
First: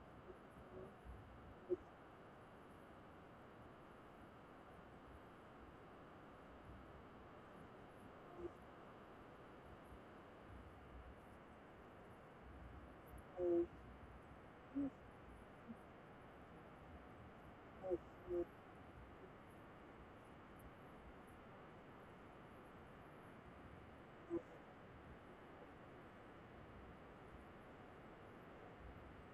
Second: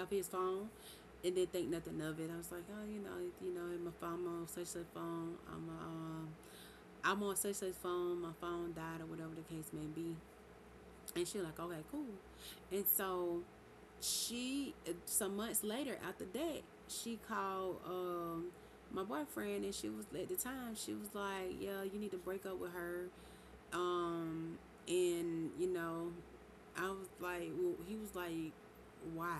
A: off his phone, and didn't think nothing of it. I was like, oh, you know, my phone, I'm on such such phone. I'm on such such phone. My phone died or whatever the case may be. And she like, okay, cool. And so she, some months later after that, she called my boyfriend, and she was, at the time, she was like, yeah, you need to break up with her. Um, and you know, I was like, well, he was like, why?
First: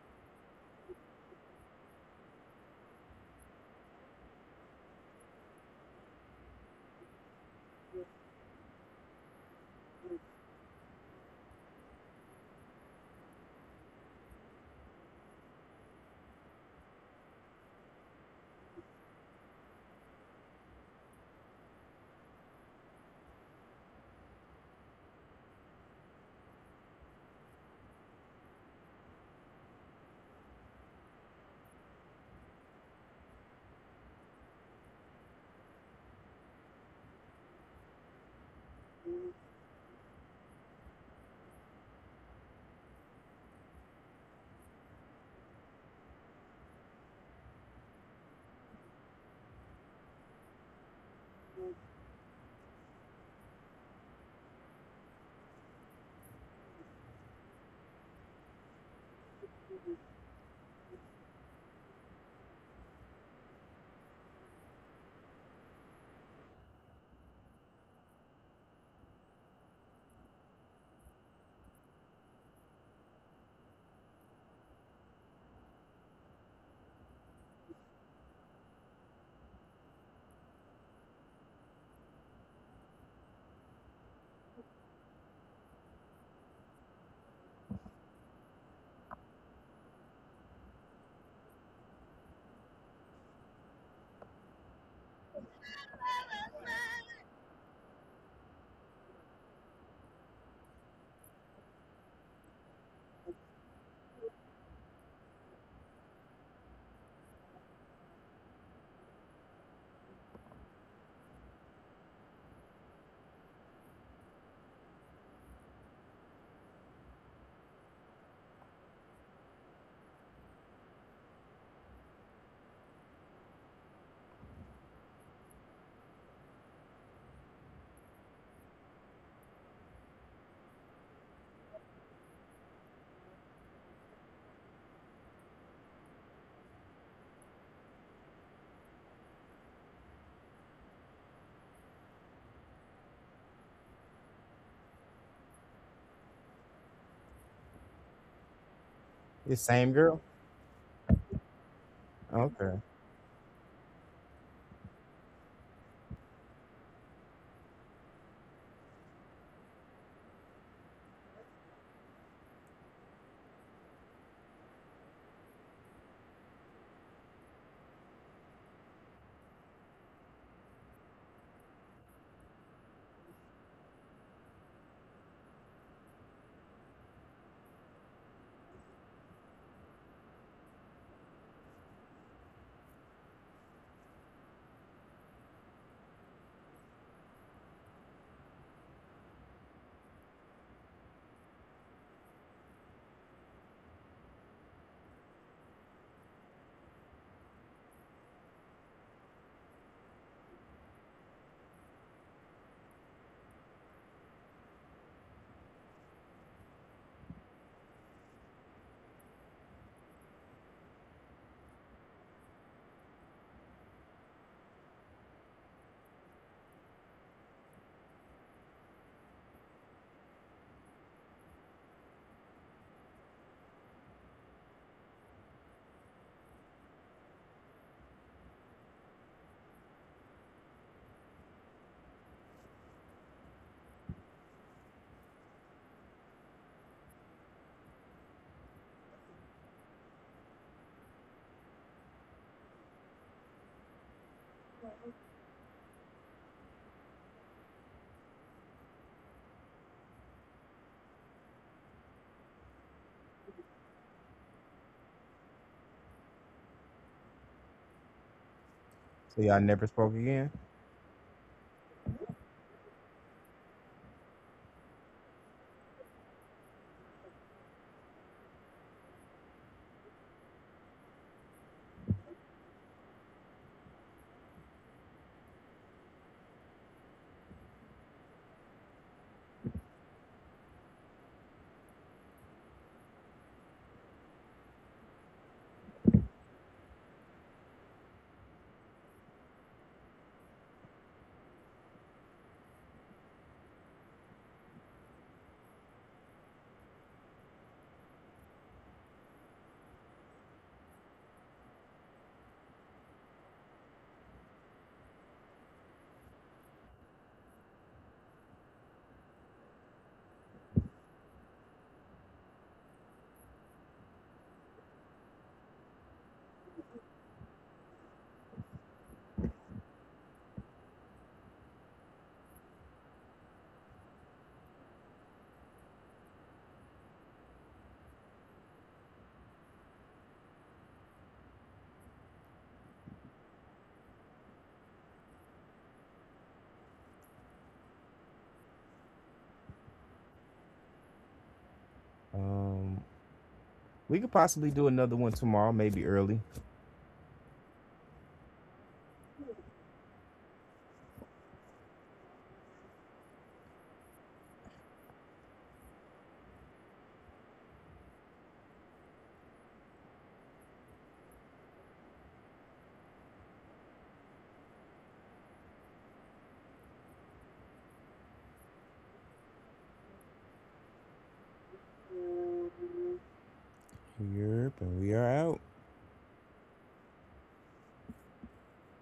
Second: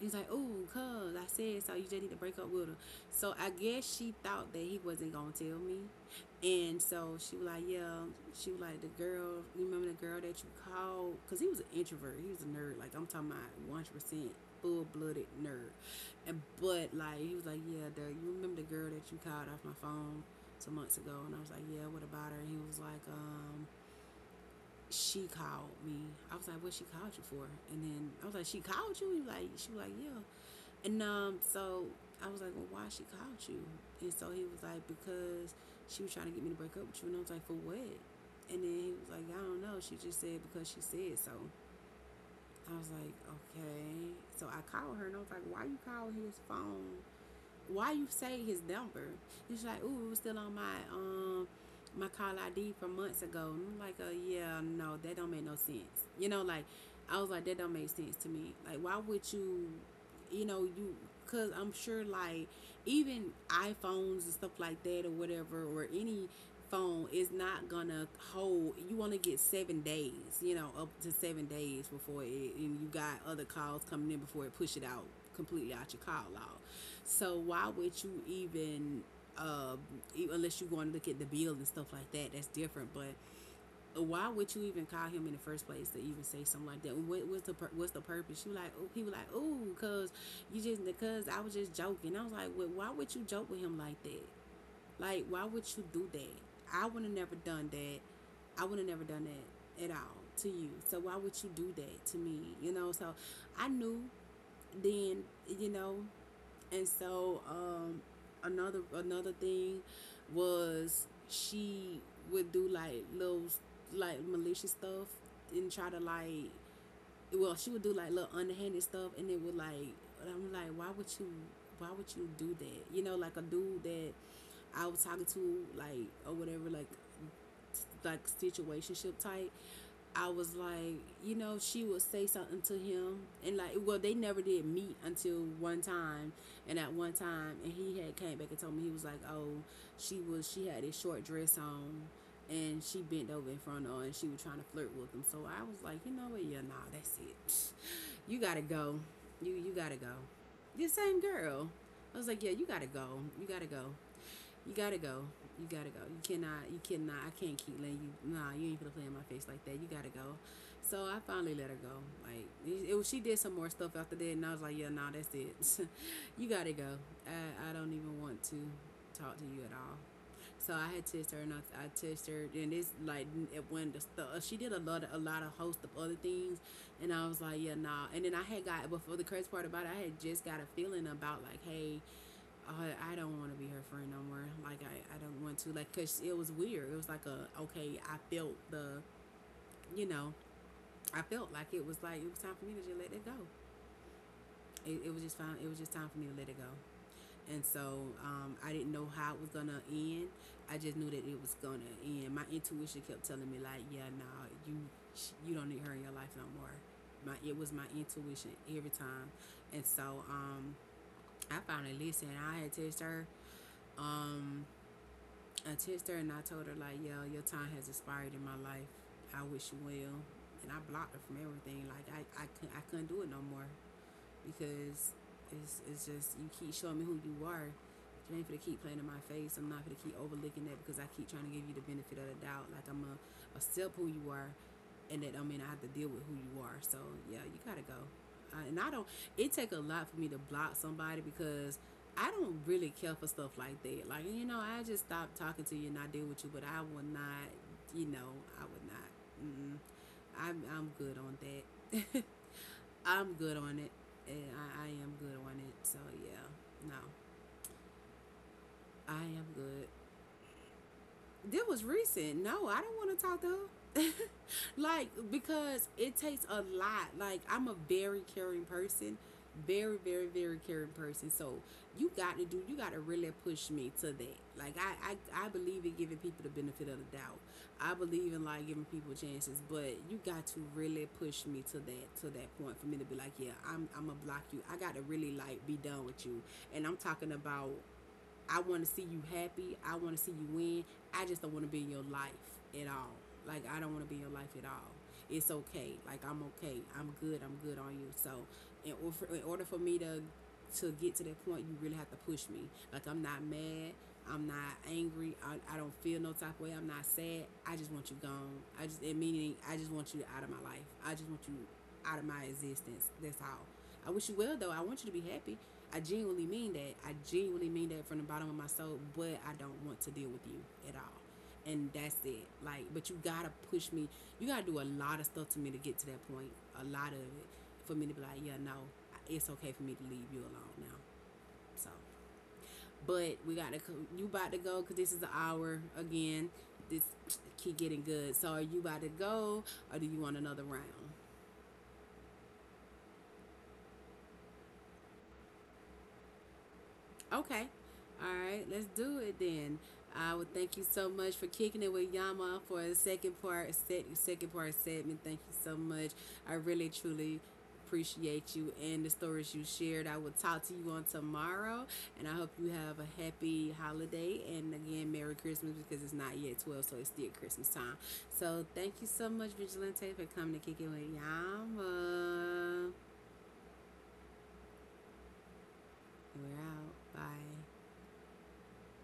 A: He's like, ooh, cuz I said so. You just need to break up with her. So I guess she thought that he wasn't gonna tell me, and so she was like, yeah. She was like, the girl, you remember the girl that you called? Cause he was an introvert. He was a nerd. Like, I'm talking about 100% full blooded nerd. And but like, he was like, yeah, the, you remember the girl that you called off my phone some months ago? And I was like, yeah, what about her? And he was like, she called me. I was like, what she called you for? And then I was like, she called you? He was like, she was like, yeah. And so I was like, well, why she called you? And so he was like, because she was trying to get me to break up with you. And I was like, for what? And then he was like, I don't know. She just said because she said so. I was like, okay. So I called her and I was like, "Why you call his phone? Why you say his number?" He's like, "Ooh, it was still on my my call ID from months ago." And I'm like, "Yeah, no, that don't make no sense." Like, I was like, "That don't make sense to me. Like, why would you?" You know, you because I'm sure, like, even iPhones and stuff like that or whatever, or any phone is not gonna hold you want to get 7 days, you know, up to 7 days before it, and you got other calls coming in before it push it out completely out your call log. So why would you even, uh, unless you going to look at the bill and stuff like that? That's different. But why would you even call him in the first place to even say something like that? What was the what's the purpose? You like, "Oh," he was like, "Oh, cause you just because I was just joking." I was like, "Well, why would you joke with him like that? Like, why would you do that? I would have never done that. I would have never done that at all to you. So why would you do that to me?" You know. So I knew then. You know, and so another thing was she would do like little, like, malicious stuff and try to like, well, she would do like little underhanded stuff, and it would like, I'm like, "Why would you, why would you do that?" You know, like a dude that I was talking to like, or whatever, like situationship type. I was like, you know, she would say something to him, and like, well, they never did meet until one time, and he had came back and told me. He was like, "Oh, she had this short dress on, and she bent over in front of her, and she was trying to flirt with him." So I was like, "You know what? Yeah, nah, that's it. You gotta go. You
B: The
A: you
B: same
A: gotta go."
B: girl?
A: The same girl. I was like, "Yeah, you
B: Okay.
A: gotta go. You gotta go. You gotta go. You gotta go. You cannot. You cannot. I can't keep letting you. Nah, you ain't gonna play in my face like that. You gotta go." So I finally let her go. Like she did some more stuff after that, and I was like, "Yeah, nah, that's it. (laughs) You gotta go. I don't even want to talk to you at all." So I had texted her, and I texted her, and it's like it went the stuff she did, a lot a lot of host of other things, and I was like, "Yeah, nah." And then I had got, before the crazy part about it, I had just got a feeling about like, "Hey, I don't want to be her friend no more. Like I don't want to." Like, cause it was weird. It was like a, okay, I felt the, you know, I felt like it was time for me to just let it go. It was just fine. It was just time for me to let it go. And so I didn't know how it was gonna end. I just knew that it was gonna end. My intuition kept telling me like, "Yeah, no, you you don't need her in your life no more." My it was my intuition every time. And so I finally listened. I had texted her. Um, I texted her and I told her like, "Yo, your time has expired in my life. I wish you well." And I blocked her from everything. Like I couldn't, I couldn't do it no more, because it's just you keep showing me who you are. You ain't gonna keep playing in my face. I'm not gonna keep overlooking that because I keep trying to give you the benefit of the doubt. Like, I'm a step who you are, and that don't mean I have to deal with who you are. So yeah, you gotta go. And I don't. It take a lot for me to block somebody, because I don't really care for stuff like that. Like, you know, I just stop talking to you and I deal with you, but I will not. You know, I would not. Mm-mm. I'm good on that. (laughs) I'm good on it, and I am good on it. So yeah, no, I
B: So
A: am
B: y'all
A: good.
B: never spoke again?
A: This was recent. No, I don't want to talk to her. (laughs) Like, because it takes a lot. Like, I'm a very caring person, very very very caring person. So you got to do. You got to really push me to that. Like I believe in giving people the benefit of the doubt. I believe in like giving people chances, but you got to really push me to that, to that point, for me to be like, "Yeah, I'm gonna block you." I got to really like be done with you. And I'm talking about I want to see you happy. I want to see you win. I just don't want to be in your life at all. Like, I don't want to be in your life at all. It's okay. Like, I'm okay. I'm good. I'm good on you. So in order for me to get to that point, you really have to push me. Like, I'm not mad. I'm not angry. I don't feel no type of way. I'm not sad. I just want you gone. I just, and meaning I just want you out of my life. I just want you out of my existence. That's all. I wish you well though. I want you to be happy. I genuinely mean that. I genuinely mean that from the bottom of my soul, but I don't want to deal with you at all. And that's it. Like, but you gotta push me. You gotta do a lot of stuff to me to get to that point. A lot of it for me to be like, "Yeah, no, it's okay for me to leave you alone now." So, but we gotta. You about to go because this is the hour again. This keep getting good. So, are you about to go or do you want another round?
B: Um, we could possibly do another one tomorrow, maybe early.
A: Okay. All right, let's do it then. I would thank you so much for kicking it with Yama for the second part, set second part segment. Thank you so much. I really truly appreciate you and the stories you shared. I will talk to you on tomorrow, and I hope you have a happy holiday, and again, Merry Christmas, because it's not yet 12, so it's still Christmas time. So thank you so much, Vigilante, for coming to kick it with Yama.
B: Yep, and we are out.
A: We're out. Bye.